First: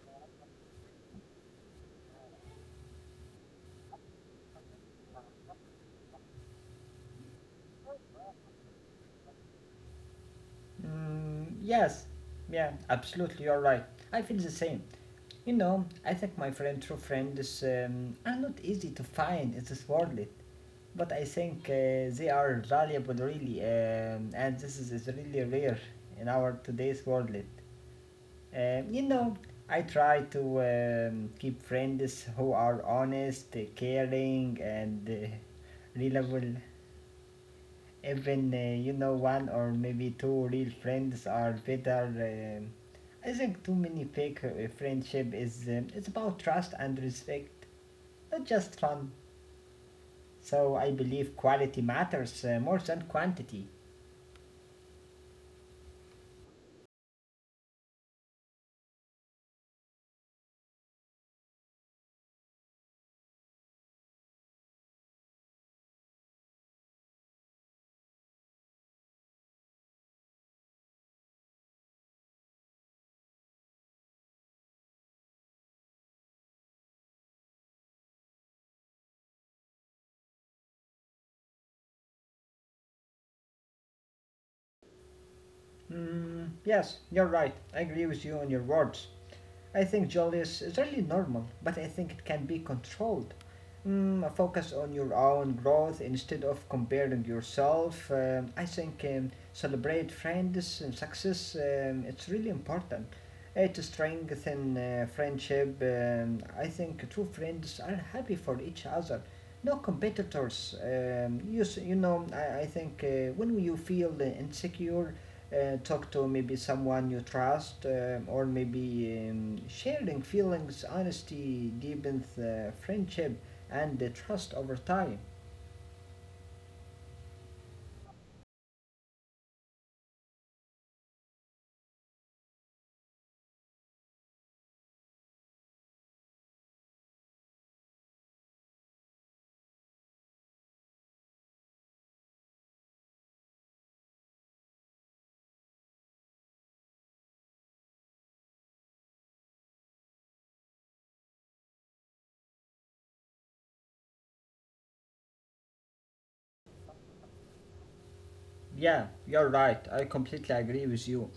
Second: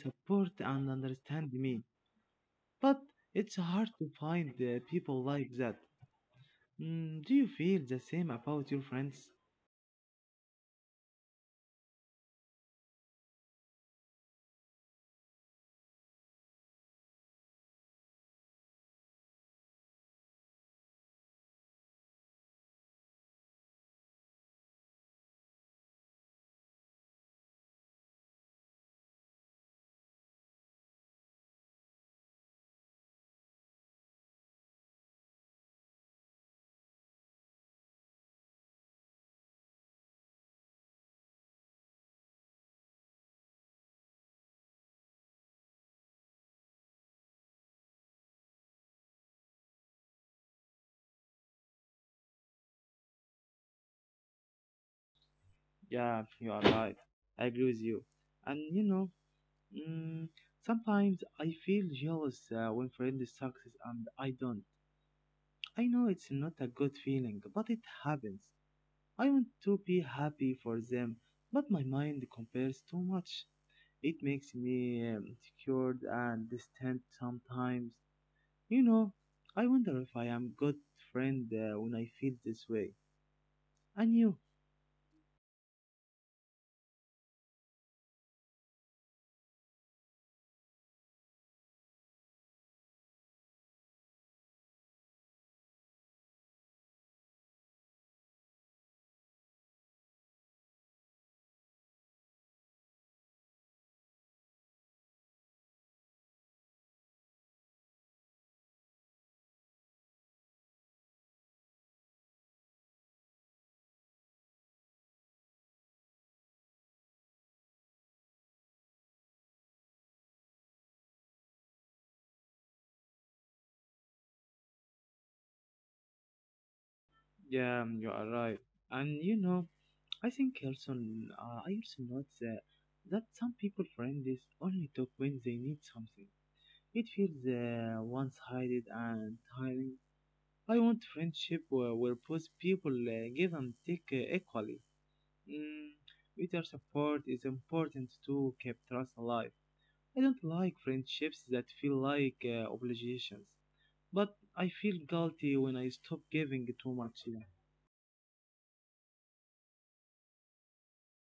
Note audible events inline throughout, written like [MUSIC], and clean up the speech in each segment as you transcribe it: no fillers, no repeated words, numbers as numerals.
support and understand me. But it's hard to find people like that. Mm, do you feel the same about your friends? Yes, yeah, absolutely. You're right. I feel the same. You know, I think my friend, true friends, are not easy to find in this world. But I think they are valuable, really, and this is really rare in our today's world. Um, you know, I try to keep friends who are honest, caring, and reliable. Even one or maybe two real friends are better. Um i think too many fake friendship is, it's about trust and respect, not just fun. So I believe quality matters more than quantity. Yeah, you are right. I agree with you. And you know, Mm, sometimes I feel jealous when friends success and I don't. I know it's not a good feeling, but it happens. I want to be happy for them, but my mind compares too much. It makes me insecure and distant sometimes. You know, I wonder if I am good friend when I feel this way. And you, Yes, you're right, I agree with you on your words. I think Julius is really normal, but I think it can be controlled. Focus on your own growth instead of comparing yourself. I think, celebrate friends and success. It's really important. It strengthens friendship. I think true friends are happy for each other. No competitors. You know, I think when you feel insecure, talk to maybe someone you trust, or maybe, sharing feelings, honesty deepens the friendship and the trust over time. yeah, you are right. And you know, I think also I also note that, some people friends only talk when they need something. It feels one-sided and tiring. I want friendship where both people give and take equally. Mm, mutual support is important to keep trust alive. I don't like friendships that feel like obligations, but I feel guilty when I stop giving too much. Yeah, you're right. I completely agree with you.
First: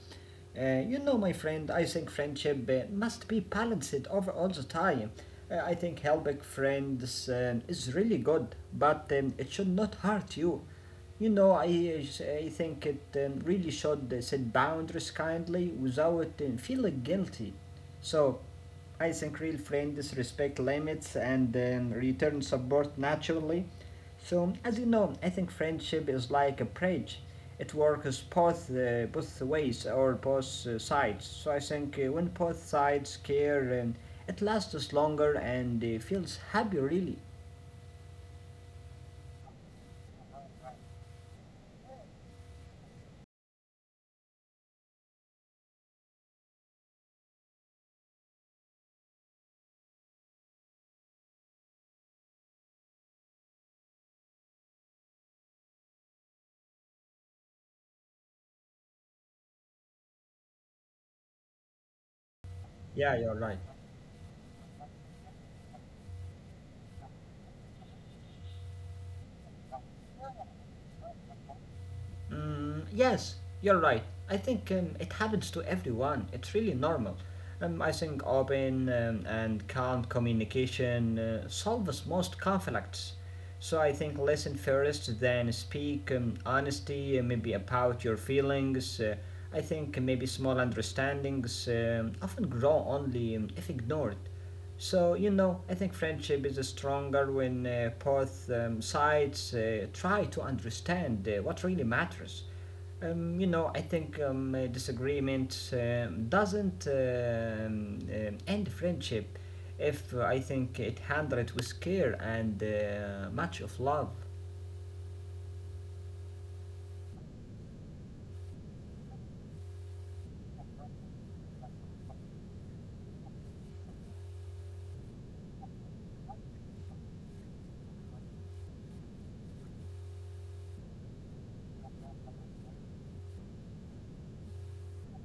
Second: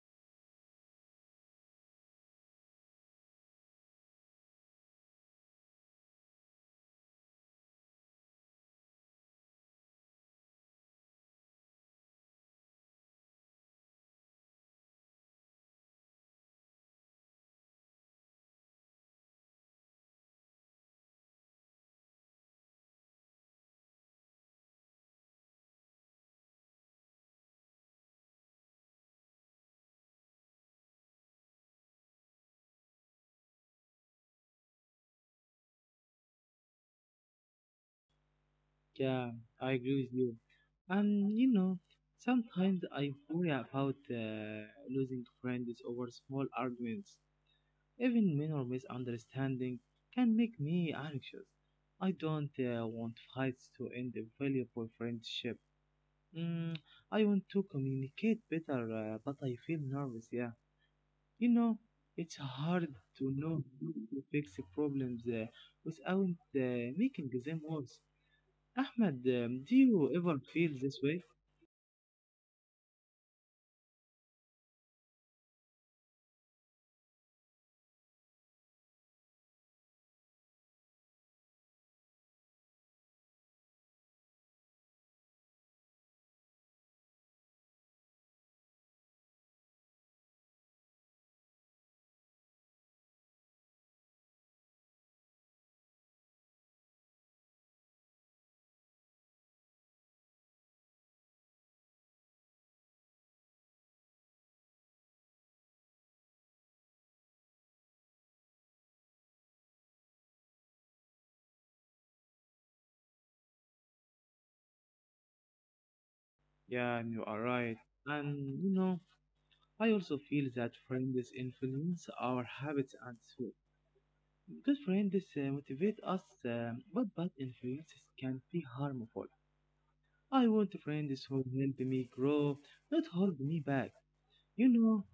You know, my friend, I think friendship must be balanced over all the time. I think helping friends is really good, but it should not hurt you. You know, I think it, really should set boundaries kindly without feeling guilty. So, I think real friends respect limits and, return support naturally. So, as you know, I think friendship is like a bridge. It works both ways or both sides. So I think when both sides care, it lasts longer and feels happy. Really, Yeah, I agree with you. And you know, sometimes I worry about losing friends over small arguments. Even minor misunderstanding can make me anxious. I don't want fights to end a valuable friendship. Mm, I want to communicate better, but I feel nervous. Yeah, you know, it's hard yeah, to you're know right. how to fix the problems without making them worse. Ahmed, do you ever feel this way? Yes, you're right. I think, it happens to everyone. It's really normal. I think open, and calm communication solves most conflicts. So I think listen first, then speak. Honesty, maybe about your feelings. I think maybe small understandings, often grow only, if ignored. So, you know, I think friendship is stronger when, both, sides try to understand what really matters. You know, I think, disagreement doesn't, end friendship if, I think it handled it with care and much of love. Yeah, you are right. And you know, I also feel that friends influence our habits and so. Good friends motivate us, but bad influences can be harmful. I want friends who help me grow, not hold me back. You know,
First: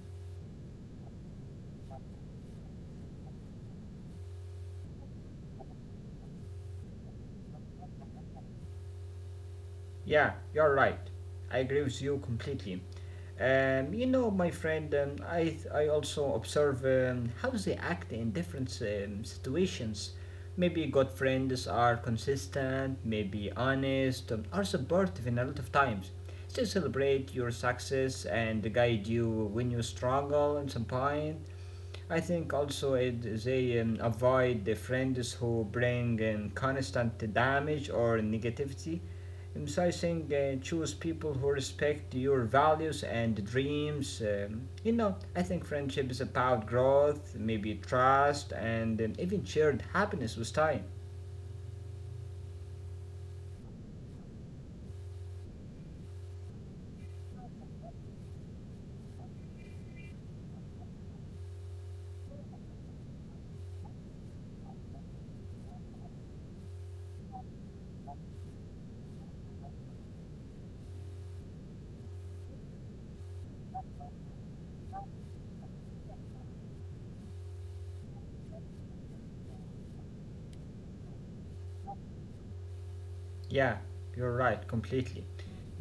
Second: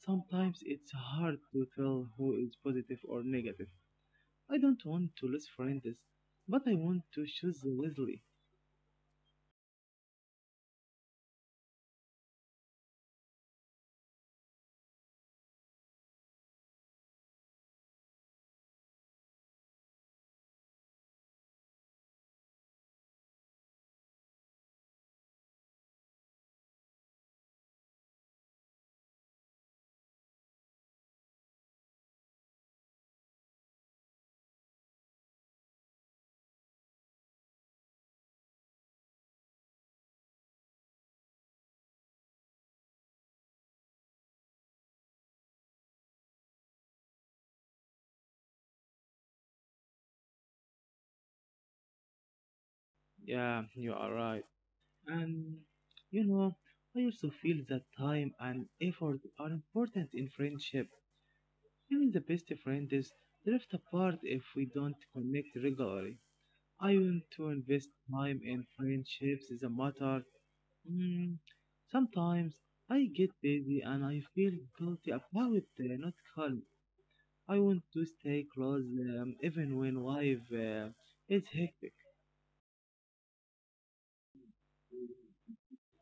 sometimes it's hard to tell who is positive or negative. I don't want to lose friends, but I want to choose wisely. Yeah, you're right. I agree with you completely. You know, my friend, I also observe, how they act in different situations. Maybe good friends are consistent, maybe honest, are supportive in a lot of times. They celebrate your success and guide you when you struggle at some point. I think also it, they, avoid the friends who bring, constant damage or negativity. So I think choose people who respect your values and dreams. You know, I think friendship is about growth, maybe trust, and, even shared happiness with time. Yeah, you are right. And you know, I also feel that time and effort are important in friendship. Even the best friends drift apart if we don't connect regularly. I want to invest time in friendships is a matter. Mm, sometimes I get busy and I feel guilty about it, not calm. I want to stay close even when life is hectic. Yeah, you're right, completely.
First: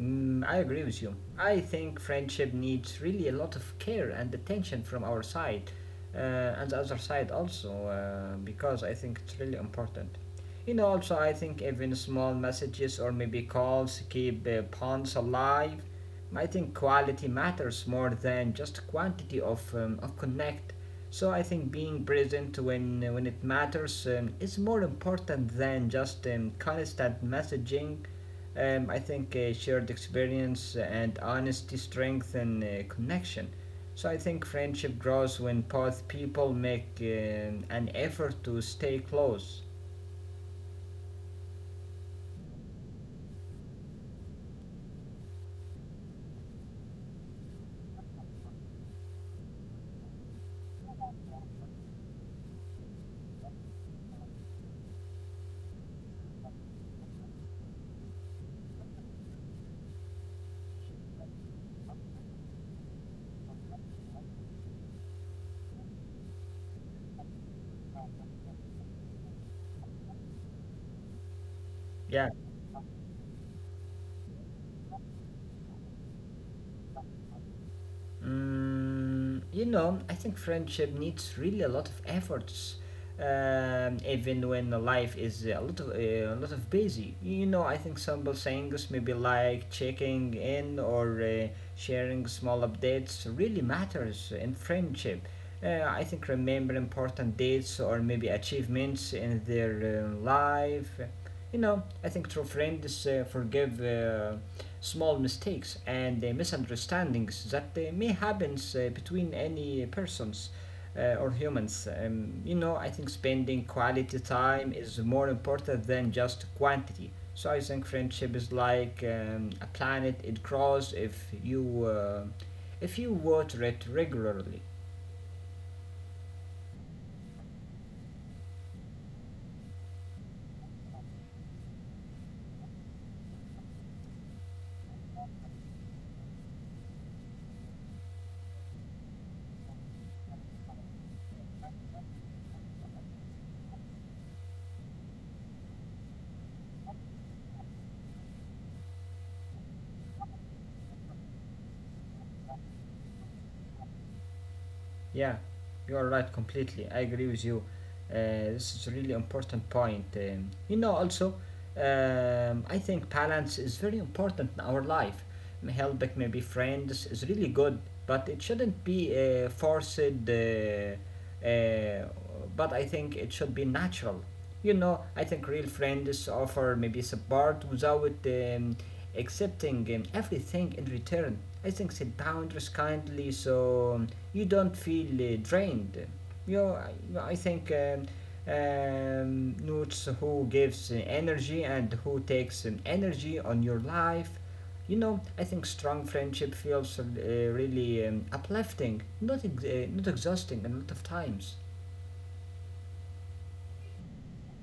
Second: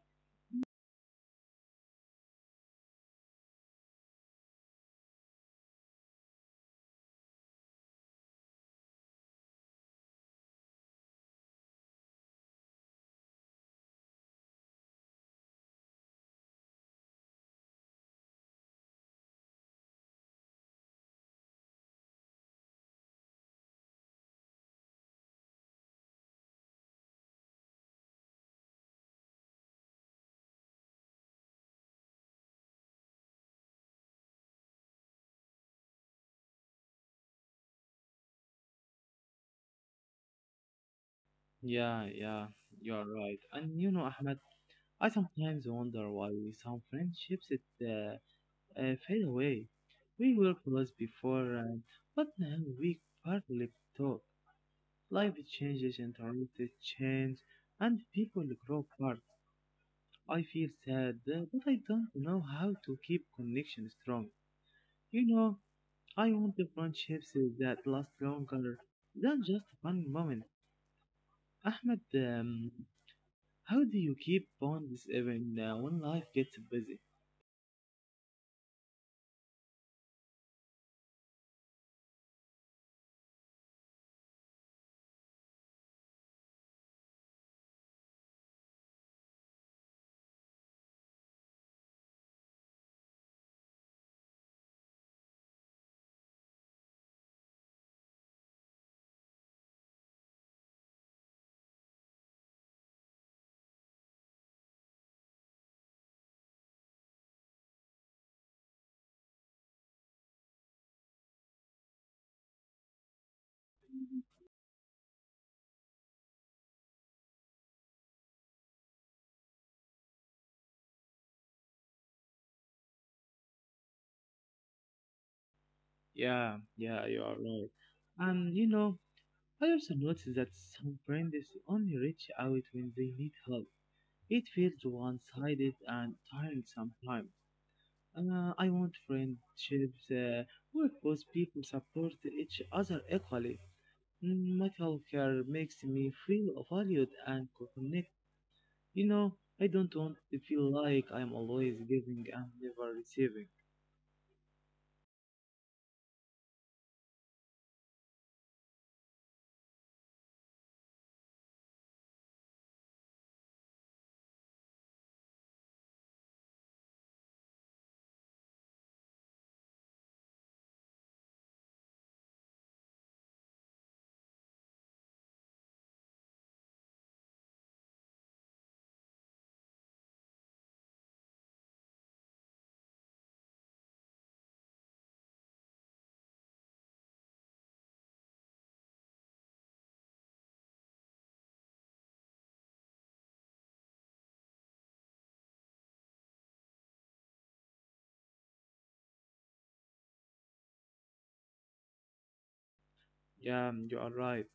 I agree with you. I think friendship needs really a lot of care and attention from our side, uh, and the other side also, because I think it's really important. You know, also, I think even small messages or maybe calls keep bonds alive. I think quality matters more than just quantity of connect. So I think being present when it matters, is more important than just, constant messaging. I think shared experience and honesty strengthen connection. So I think friendship grows when both people make an effort to stay close. Yeah, yeah, you are right. And you know, Ahmed. I sometimes wonder why some friendships fade away. We were close before, but now we hardly talk. Life changes, interests change, and people grow apart. I feel sad, but I don't know how to keep connection strong. You know, I want the friendships that last longer than just one moment. Ahmed, Yeah. How do you keep bonds even when life gets busy? You know, I think friendship needs really a lot of efforts, even when the life is a lot of busy. You know, I think simple things, maybe like checking in or, sharing small updates, really matters in friendship. I think remember important dates or maybe achievements in their life. You know, I think true friends forgive, small mistakes and misunderstandings that may happen between any persons, or humans. You know, I think spending quality time is more important than just quantity. So I think friendship is like, a planet; it grows if you, if you water it regularly. Yeah, yeah, you are right. And you know, I also noticed that some brands only reach out when they need help. It feels one-sided and tiring sometimes. I want friendships where both people support each other equally. Mm, Metal care makes me feel valued and connected. You know, I don't want to feel like I'm always giving and never receiving. Yeah, you are right completely. I agree with you. This is a really important point. You know, also, I think balance is very important in our life. Helping maybe friends is really good, but it shouldn't be, forced. Uh, uh, but I think it should be natural. You know, I think real friends offer maybe support without, accepting, everything in return. I think set boundaries kindly so, you don't feel drained. You, know, I think, notes who gives energy and who takes, energy on your life. You know, I think strong friendship feels really, uplifting, not exhausting a lot of times. Yeah, you are right.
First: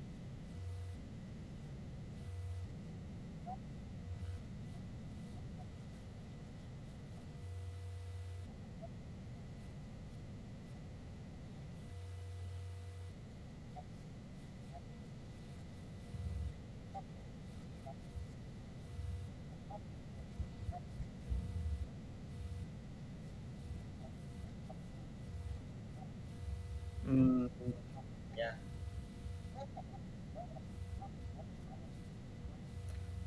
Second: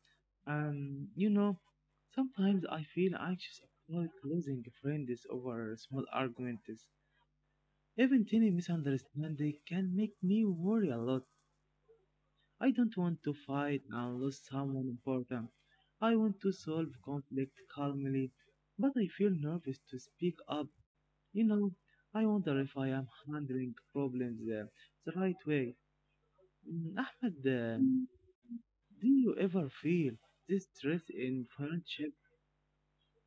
You know, sometimes I feel anxious about losing friends over small arguments. Even tiny misunderstanding can make me worry a lot. I don't want to fight and lose someone important. I want to solve conflict calmly, but I feel nervous to speak up. You know, I wonder if I am handling problems the right way. Mm, Ahmed, Mm, yeah. do you ever feel this stress in friendship?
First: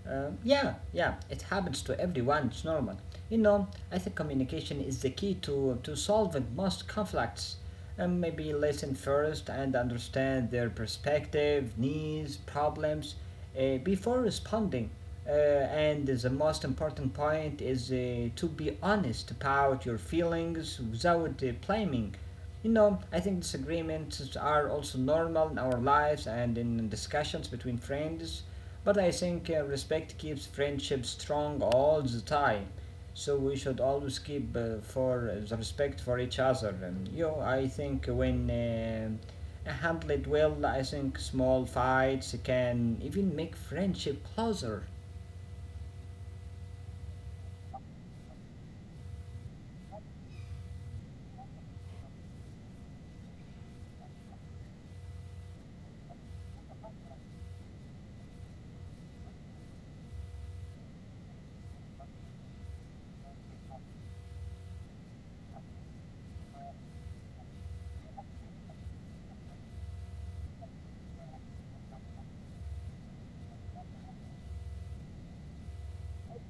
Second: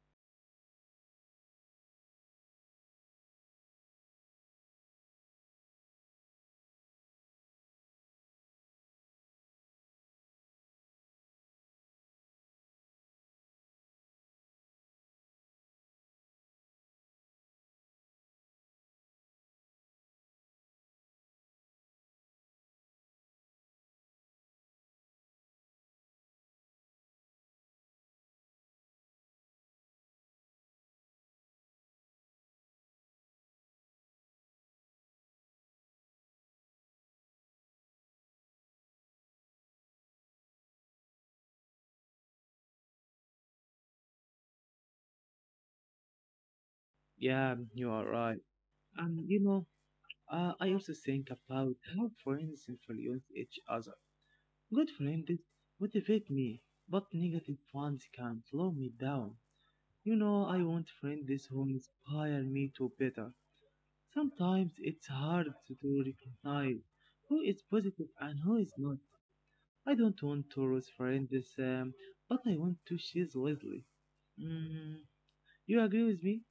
Yeah, yeah, it happens to everyone, it's normal. You know, I think communication is the key to solving most conflicts. And maybe listen first and understand their perspective, needs, problems, before responding. And the most important point is to be honest about your feelings without, blaming. You know, I think disagreements are also normal in our lives and in discussions between friends. But I think respect keeps friendship strong all the time. So we should always keep for the respect for each other. And you know, I think when, handled well, I think small fights can even make friendship closer. Yeah, you are right. And you know, I also think about how friends influence each other. Good friends motivate me, but negative ones can slow me down. You know, I want friends who inspire me to better. Sometimes it's hard to recognize who is positive and who is not. I don't want to lose friends, um, but I want to choose wisely. Mm, you agree with me?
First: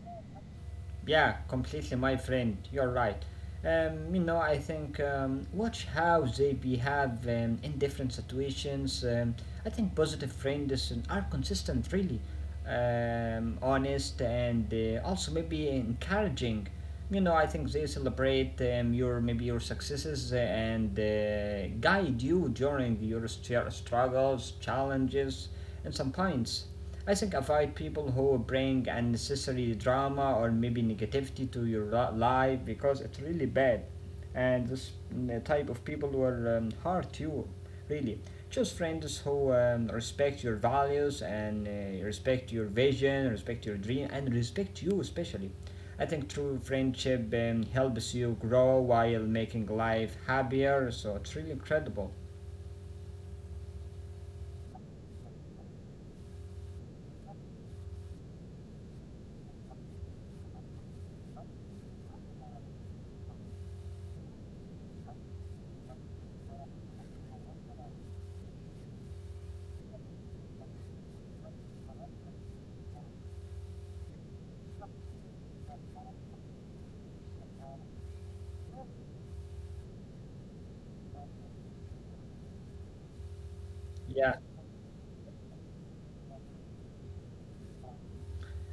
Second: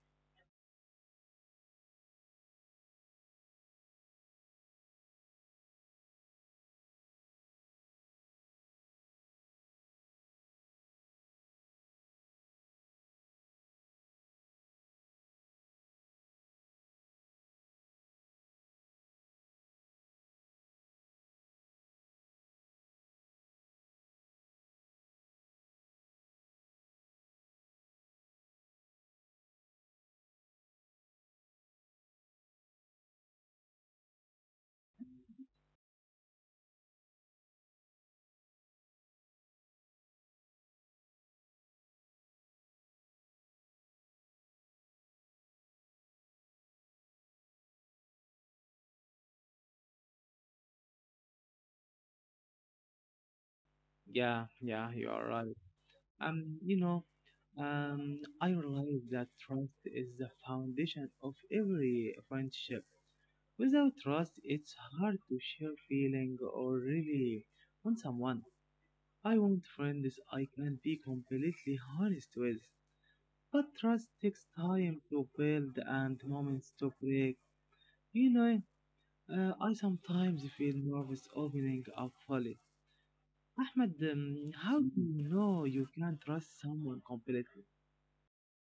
Yeah, completely, my friend. You're right. You know, I think, watch how they behave, in different situations. I think positive friends are consistent, really, honest, and, also maybe encouraging. You know, I think they celebrate, your maybe your successes and guide you during your struggles, challenges, and some points. I think avoid people who bring unnecessary drama or maybe negativity to your life because it's really bad. And this type of people will, hurt you, really. Choose friends who, respect your values and, respect your vision, respect your dream, and respect you especially. I think true friendship, helps you grow while making life happier, so it's really incredible. Yeah, yeah, you are right. You know, I realize that trust is the foundation of every friendship. Without trust, it's hard to share feeling or really want someone. I want friends I can be completely honest with. But trust takes time to build and moments to break. You know, I sometimes feel nervous opening up fully. Ahmed, Yeah. How do you know you can trust someone completely?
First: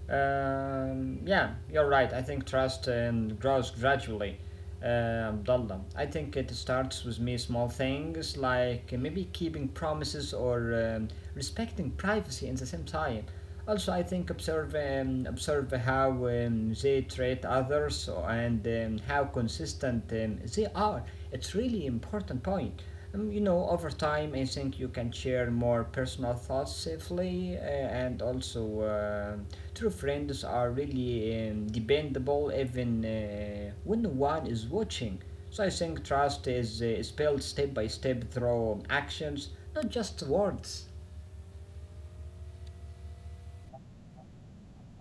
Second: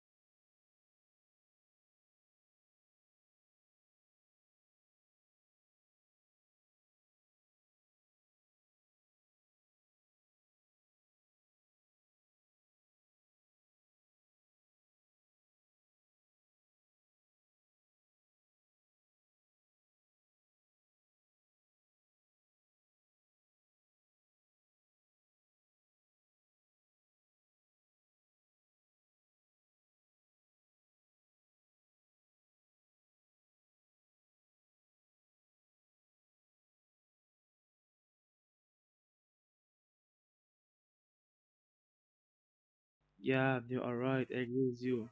Yeah, you're right. I think trust, grows gradually, Abdullah. I think it starts with me small things like maybe keeping promises or, respecting privacy in the same time. Also, I think observe, observe how, they treat others and, how consistent, they are. It's really important point. You know, over time, I think you can share more personal thoughts safely, and also. True friends are really, dependable even, when no one is watching. So I think trust is, is built step by step through actions, not just words. Yeah, you are right. I agree with you.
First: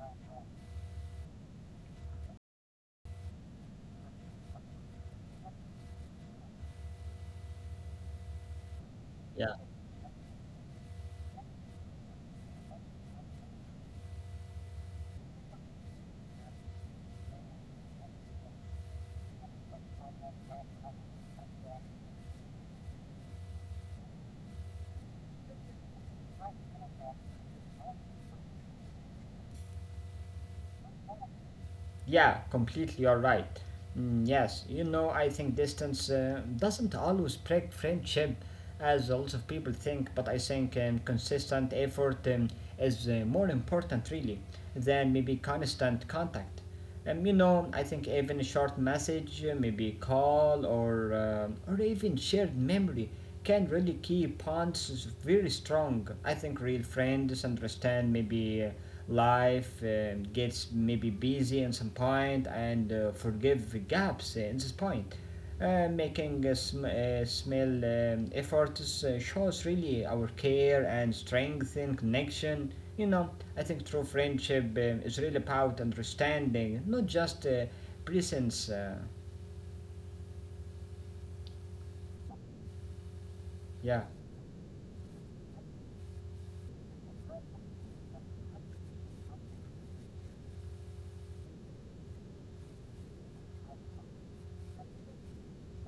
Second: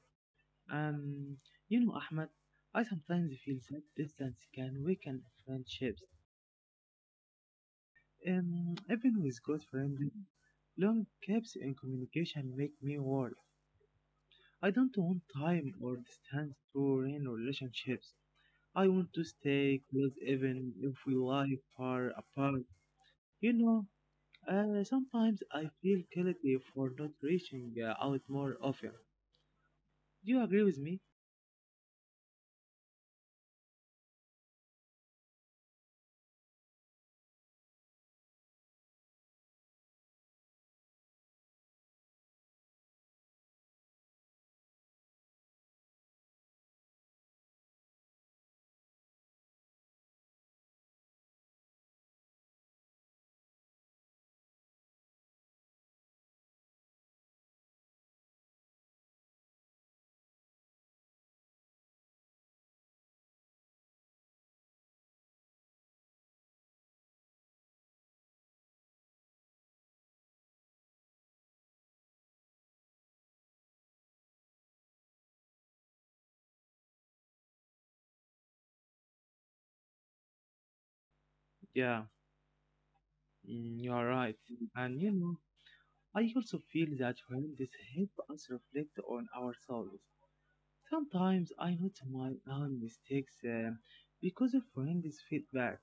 Um, you know, Ahmed, I sometimes feel that distance can weaken friendships. Even with Yeah. good friends, long gaps in communication make me worry. I don't want time or distance to ruin relationships. I want to stay close even if we lie far apart. You know, sometimes I feel guilty for not reaching out more often. Do you agree with me? Yeah, completely, you're right. Yes, you know, I think distance doesn't always break friendship, as a lot of people think, but I think, consistent effort, is more important, really, than maybe constant contact. You know, I think even a short message, maybe call or, or even shared memory can really keep bonds very strong. I think real friends understand maybe, life, gets maybe busy in some point and forgive the gaps in this point. Making a small, efforts shows really our care and strength in connection. You know, I think true friendship, is really about understanding, not just, presence. Yeah, mm, you Yeah. are right. And you know, I also feel that friends help us reflect on ourselves. Sometimes I note my own mistakes because of friends' feedback.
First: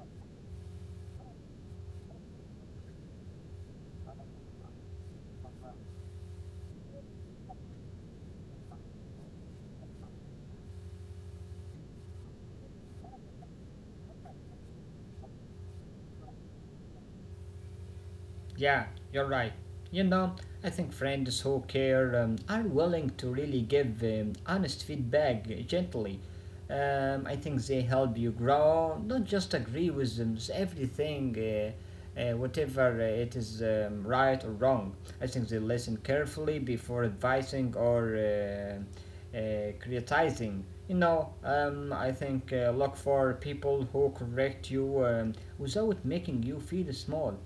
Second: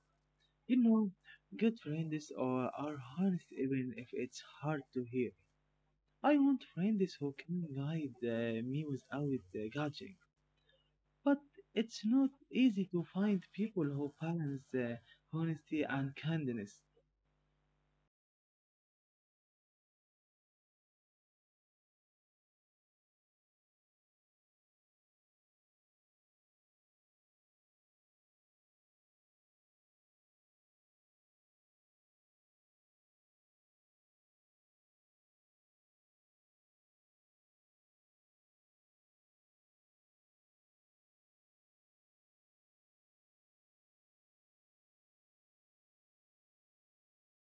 You know, good friends are honest even if it's hard to hear. I want friends who can guide me without judging. But it's not easy to find people who balance honesty and kindness. Yeah, you're right. You know, I think friends who care, are willing to really give, honest feedback gently. I think they help you grow, not just agree with them, everything, whatever it is, right or wrong. I think they listen carefully before advising or, criticizing. You know, I think look for people who correct you, without making you feel small.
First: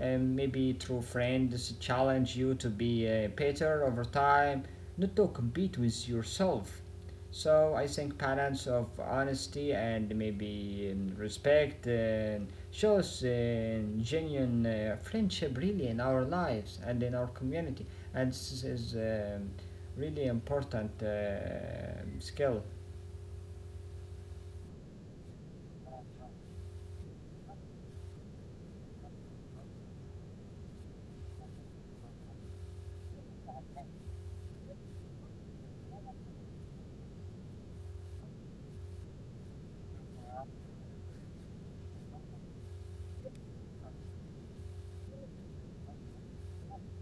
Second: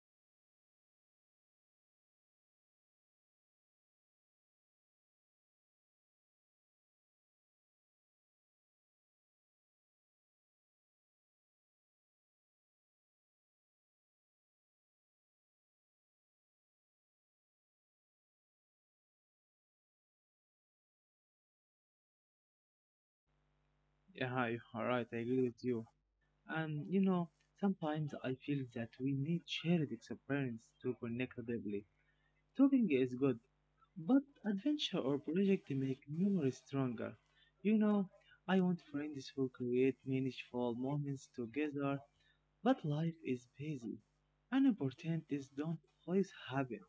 And maybe through friends challenge you to be better over time, not to compete with yourself. So I think balance of honesty and maybe, respect shows genuine friendship really in our lives and in our community, and this is really important skill. Yeah, you're right, I agree with you. And you know, sometimes I feel that we need shared experience to connect deeply. Talking is good, but adventure or project make memories stronger. You know, I want friends who create meaningful moments together, but life is busy and opportunities don't always happen.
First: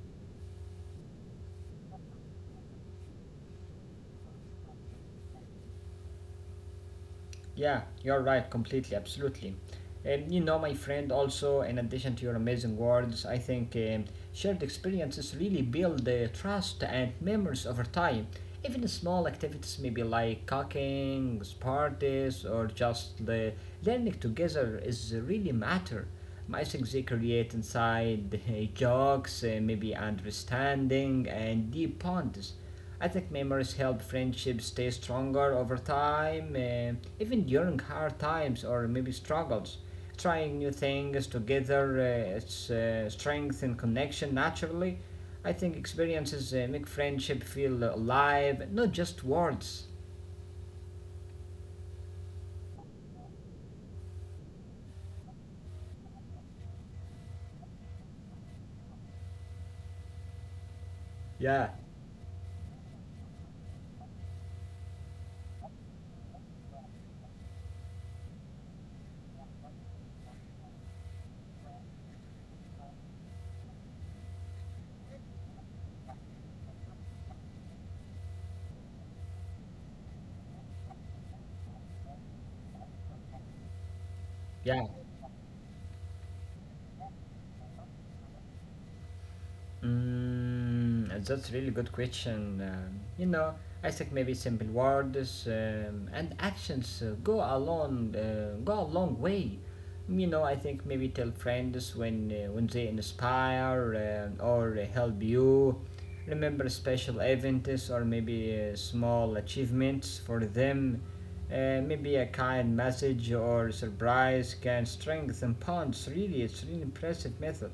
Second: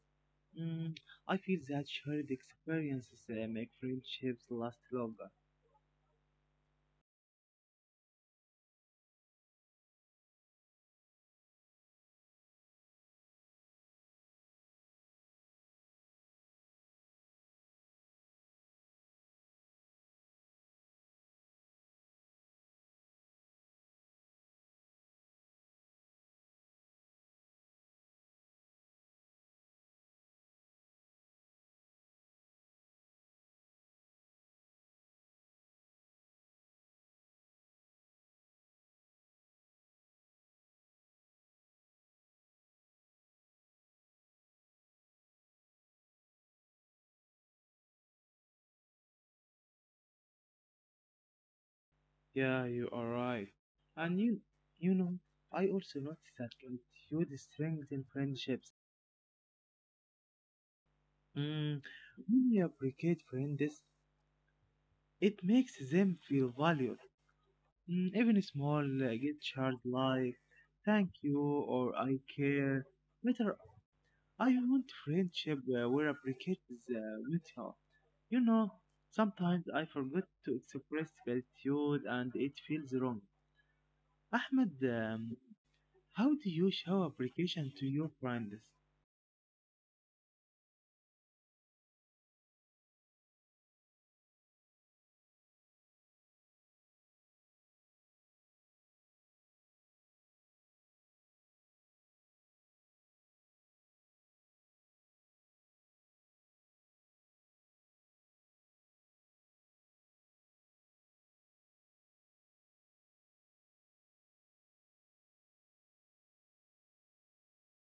Mm, I feel that shared experiences make friendships last longer. Yeah, you're right, completely, absolutely. And you know, my friend, also, in addition to your amazing words, I think, shared experiences really build trust and memories over time. Even small activities, maybe like cooking, parties, or just the learning together, is really matter. I think they create inside [LAUGHS] jokes, maybe understanding, and deep bonds. I think memories help friendships stay stronger over time, even during hard times or maybe struggles. Trying new things together strengthen connection naturally. I think experiences make friendship feel alive, not just words. Yeah, you are right. And you know, I also noticed that gratitude strengthens friendships. Mm, Yeah, when we appreciate friends, it makes them feel valued. Mm, even small gestures like "thank you" or "I care" matter. I want friendship where appreciate is mutual. You know, sometimes I forget to express gratitude, and it feels wrong. yeah. Ahmed, how do you show appreciation to your friends? That's really good question. I think maybe simple words and actions go go a long way. Mm, you know, I think maybe tell friends when they inspire or help you. Remember special events or maybe small achievements for them. Maybe a kind message or surprise can strengthen bonds. Really, it's really impressive method.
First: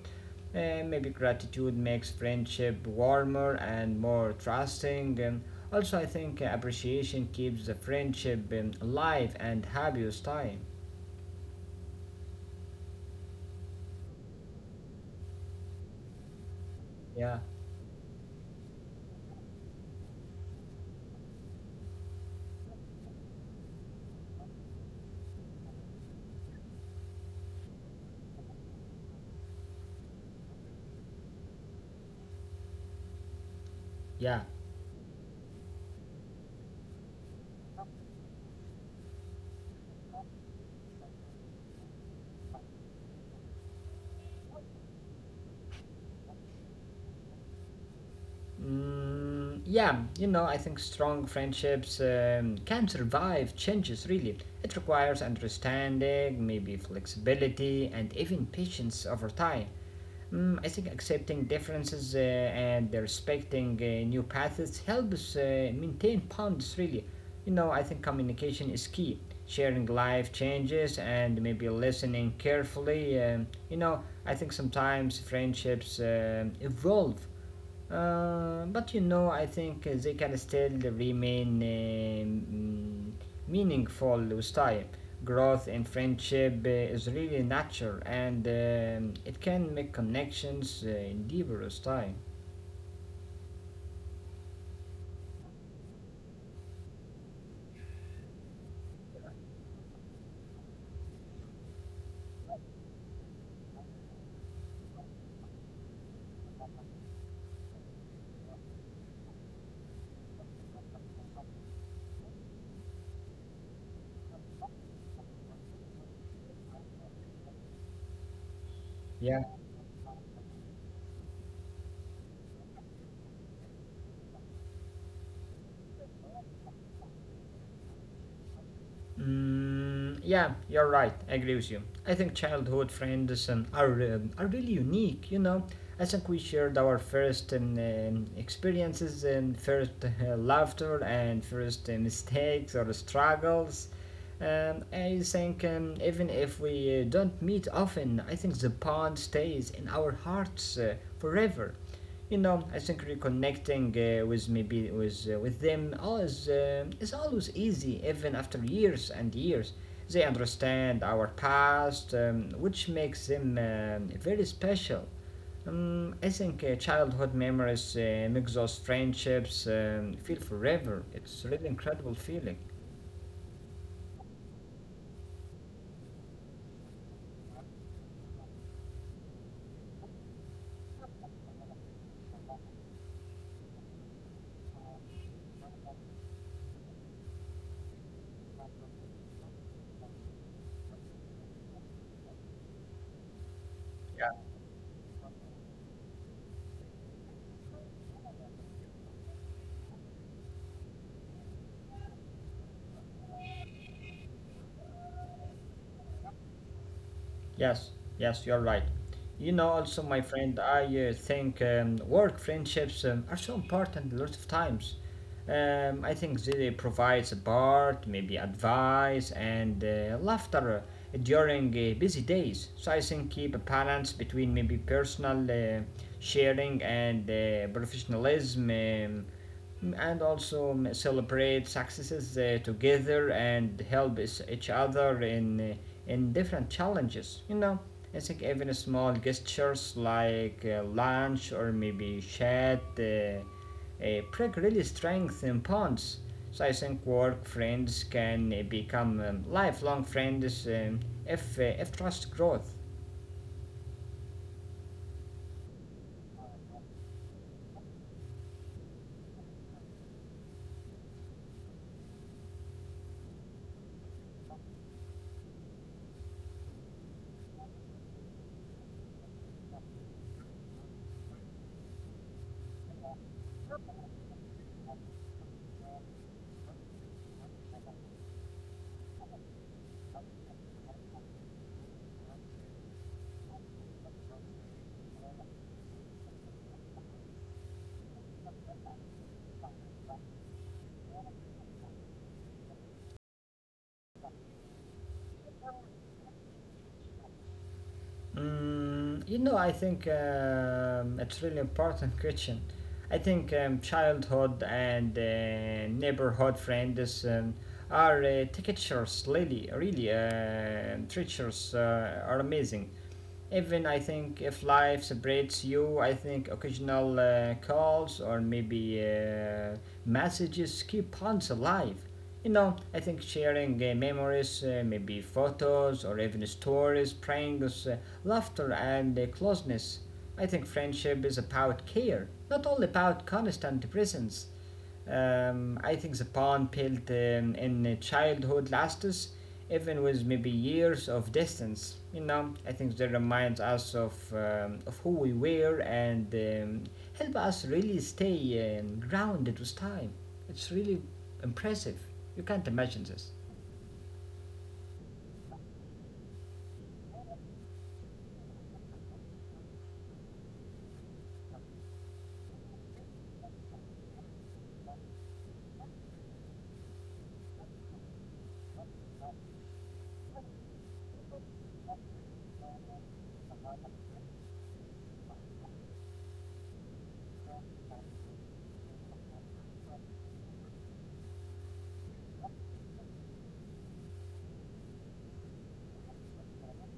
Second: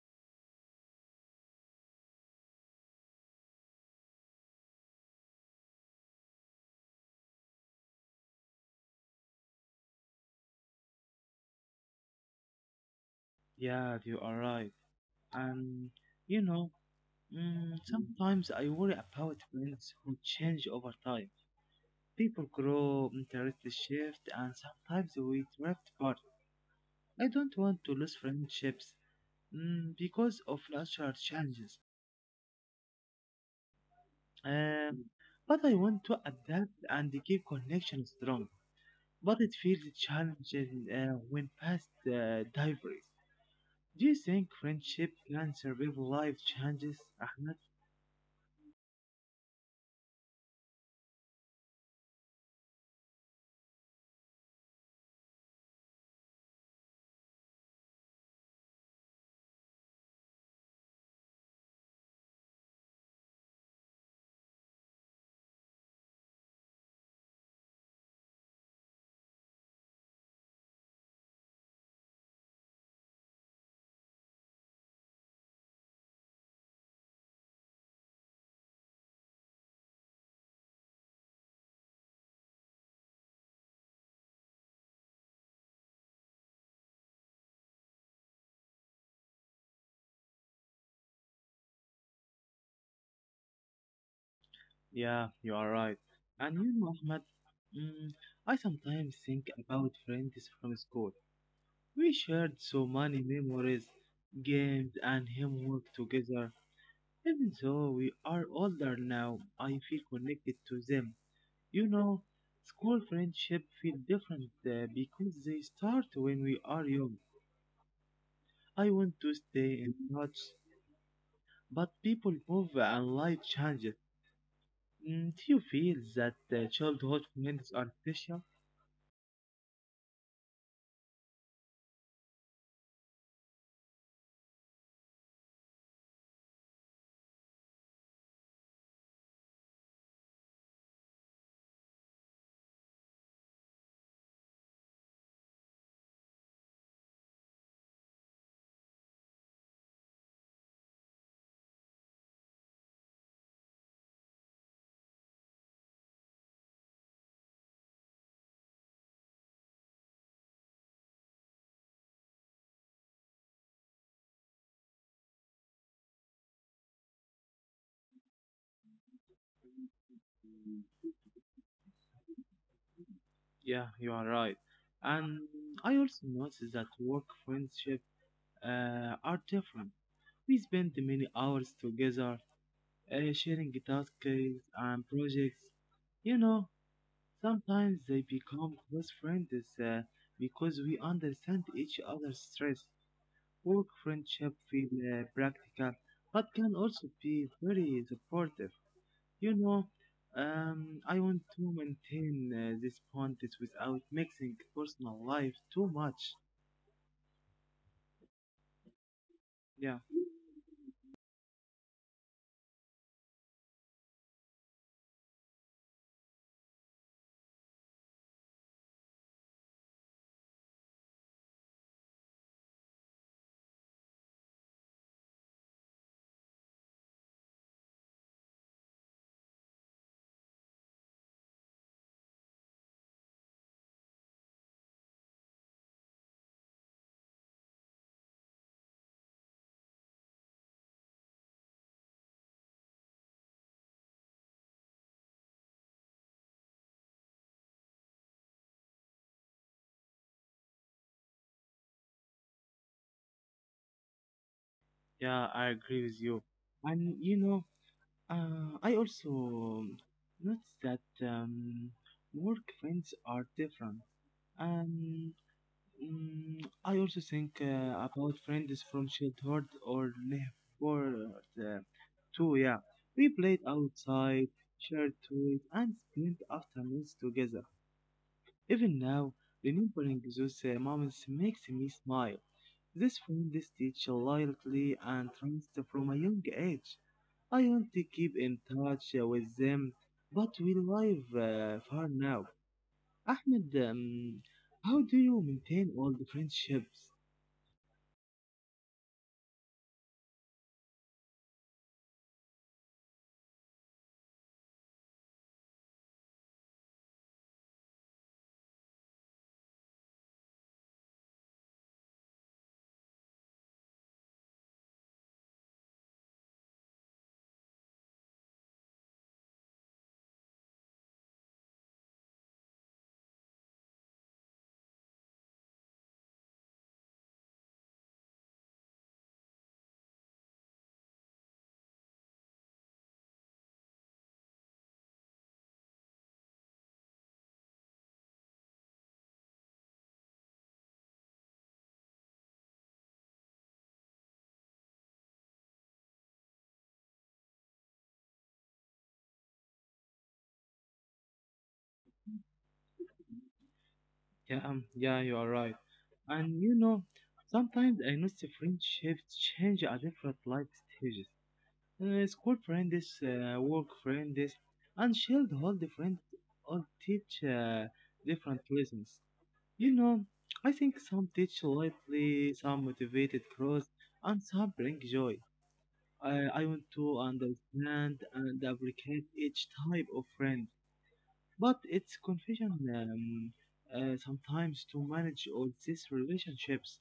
Maybe gratitude makes friendship warmer and more trusting. And also, I think appreciation keeps the friendship alive and happy with time. Yeah, you are right. And you know, Yeah, mm, sometimes I worry about friends who change over time. People grow, interests shift, and sometimes we drift apart. I don't want to lose friendships mm, because of natural changes. yeah. Um, but I want to adapt and keep connection strong. But it feels challenging when past diverse. Do you think friendship can survive life changes, Ahmed? Yeah, you know, I think strong friendships can survive changes, really. It requires understanding, maybe flexibility, and even patience over time. Mm, I think accepting differences and respecting new paths helps maintain bonds. Really, you know, I think communication is key. Sharing life changes and maybe listening carefully. You know, I think sometimes friendships evolve but you know, I think they can still remain meaningful with time. Growth in friendship is really natural and it can make connections deeper with time. Yeah, you are right. And you know, Ahmed, mm, I sometimes think about friends from school. We shared so many memories, games, and homework together. Even though we are older now, I feel connected to them. You know, school friendship feel different because they start when we are young. I want Yeah. to stay in touch, but people move and life changes. Mm, do you feel that childhood friends are special? Yeah, you're right. I agree with you. I think childhood friends are really unique. You know, I think we shared our first experiences and first laughter and first mistakes or struggles. I think even if we don't meet often, I think the bond stays in our hearts forever. You know, I think reconnecting with maybe with them always is always easy, even after years and years. They understand our past, which makes them very special. I think childhood memories make those friendships feel Mm, forever. It's a really incredible feeling. yeah, you are right. And I also noticed that work friendships are different. We spend many hours together, sharing tasks and projects. You know, sometimes they become close friends uh, because we understand each other's stress. Work friendship feel practical, but can also be very supportive. You know, I want to maintain these boundaries without mixing personal life too much. Yes, yes, you're right. You know, Yeah, also, my friend, I think work friendships are so important a lot of times. I think they provide support, maybe advice, and laughter during busy days. So I think keep a balance between maybe personal sharing and professionalism. And also celebrate successes together and help each other in different challenges. You know, I think even small gestures like lunch or maybe chat break really strengthen bonds. So I think work friends can become lifelong friends if trust grows. yeah, I agree with you. And you know, I also notice that work friends are different. Um, I also think about friends from childhood or neighborhood uh, too. Yeah, we played outside, shared toys, and spent afternoons together. Even now, remembering those moments makes me smile. This friend is teach loyalty and trust from a young age. I want to keep in touch with them, but we live far now. Ahmed, how do you maintain all the friendships? You know, I think it's really important question. I think childhood and neighborhood friends are treacherous, really, really treacherous, are amazing. Even I think if life separates you, I think occasional calls or maybe messages keep bonds alive. You know, I think sharing memories, maybe photos or even stories, brings laughter and closeness. I think friendship is about care, not all about constant presence. I think the pond built in childhood lasts, even with maybe years of distance. You know, I think that reminds us of who we were and help us really stay grounded with time. It's really impressive. You can't imagine this. Yeah, yeah, you are right. And you know, sometimes I notice friendships change at different life stages. School friends, work friends, and shared holiday friends all teach different lessons. You know, I think some teach lightly, some motivated cross, and some bring joy. I want to understand and applicate each type of friend, but it's confusion sometimes to manage all these relationships.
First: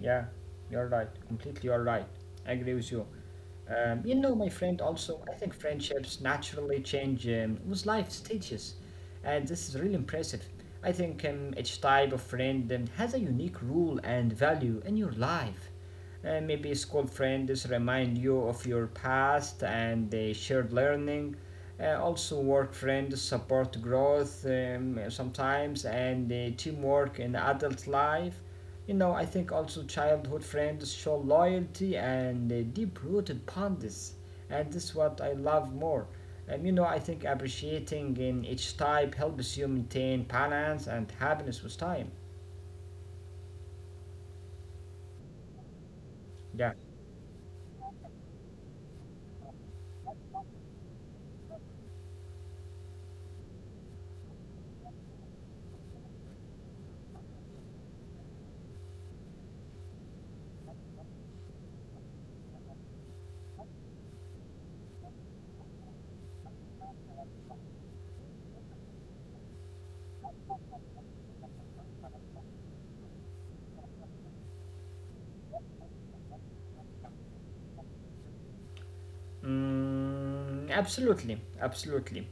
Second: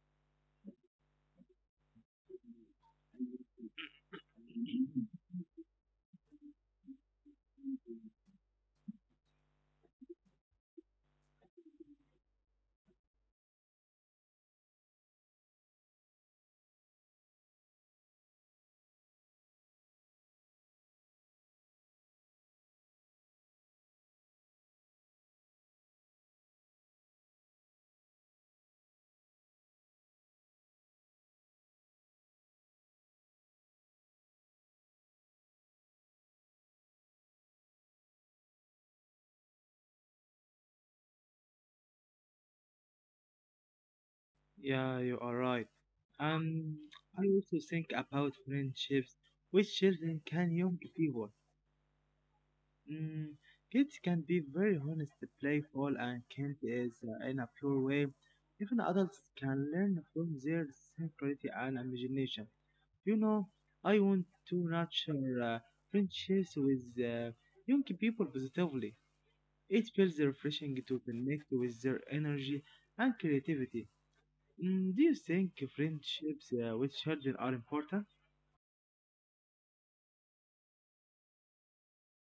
Yeah, you're right. Completely, you're right. I agree with you. You know, my friend, also, I think friendships naturally change with life stages, and this is really impressive. I think each type of friend has a unique role and value in your life, and maybe school friends remind you of your past and shared learning. Also, work friends support growth sometimes and teamwork in adult life. You know, I think also childhood friends show loyalty and deep rooted bonds, and this is what I love more. You know, I think appreciating in each type helps you maintain balance and happiness with time. Yeah, you are right. Yeah. Um, I also think about friendships with children can young people. Mm, kids can be very honest, playful, and kind is in a pure way. Even adults can learn from their sincerity and imagination. You know, I want to nurture friendships with young people positively. It feels refreshing to connect with their energy and creativity. Mm, do you think friendships with children are important? Mm, absolutely, absolutely.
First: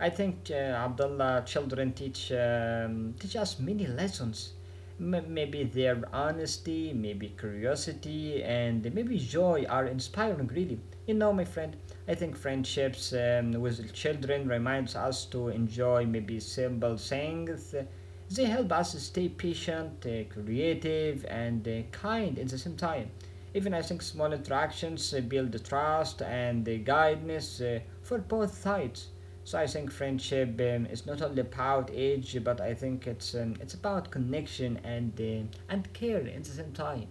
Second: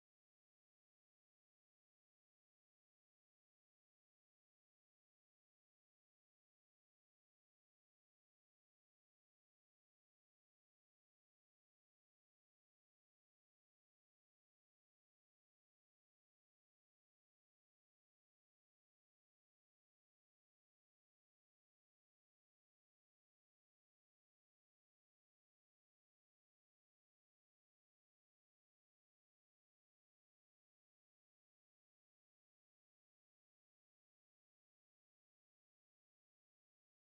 I think Abdullah children teach us many lessons. Maybe their honesty, maybe curiosity, and maybe joy are inspiring. Really, you know, my friend. I think friendships with children reminds us to enjoy maybe simple things. They help us stay patient, creative, and kind at the same time. Even I think small interactions build the trust and the guidance for both sides. So I think friendship is not only about age, but I think it's about connection and care at the same time.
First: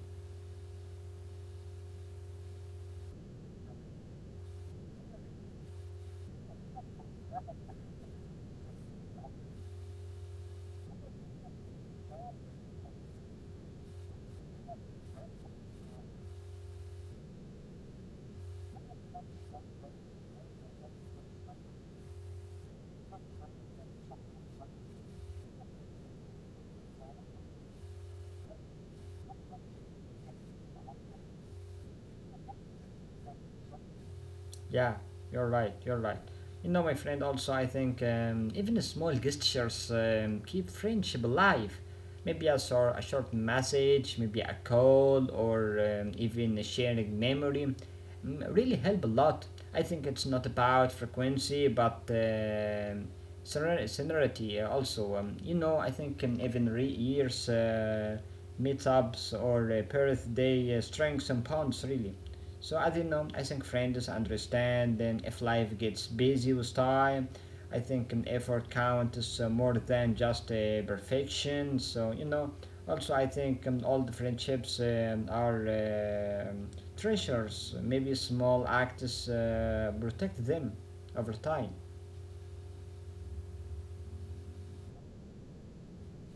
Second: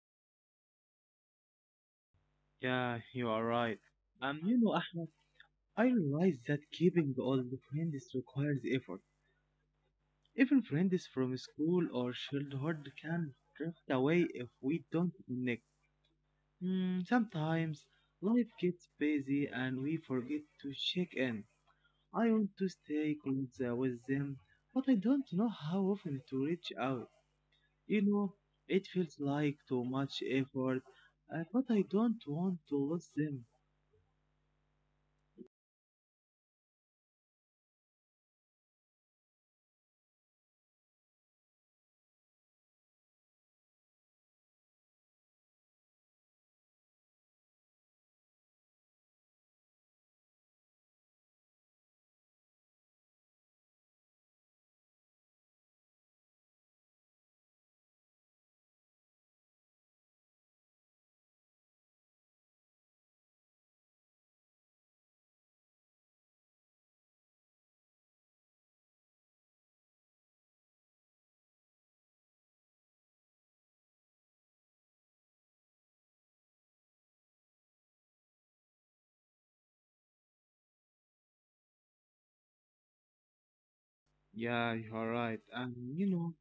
Yeah, you are right. You know, Ahmed, I realize that keeping all the friends requires effort. Even friends from school or childhood can drift away if we don't connect. Mm, sometimes life gets busy and we forget to check in. I want to stay close with them, but I don't know how often to reach out. You know, it feels like too much effort, but I don't want to lose them. Yeah, you're right. You're right. You know, my friend. Also, I think even small gestures keep friendship alive. Maybe a short message, maybe a call, or even a sharing memory mm, really help a lot. I think it's not about frequency, but serenity. Also, you know, I think even years, meetups, or birthday strengths and bonds really. So I don't know. I think friends understand. Then if life gets busy with time, I think an effort counts more than just perfection. So you know, also I think all the friendships are um treasures. Maybe small acts protect them over time. Yeah, you're right. And you know,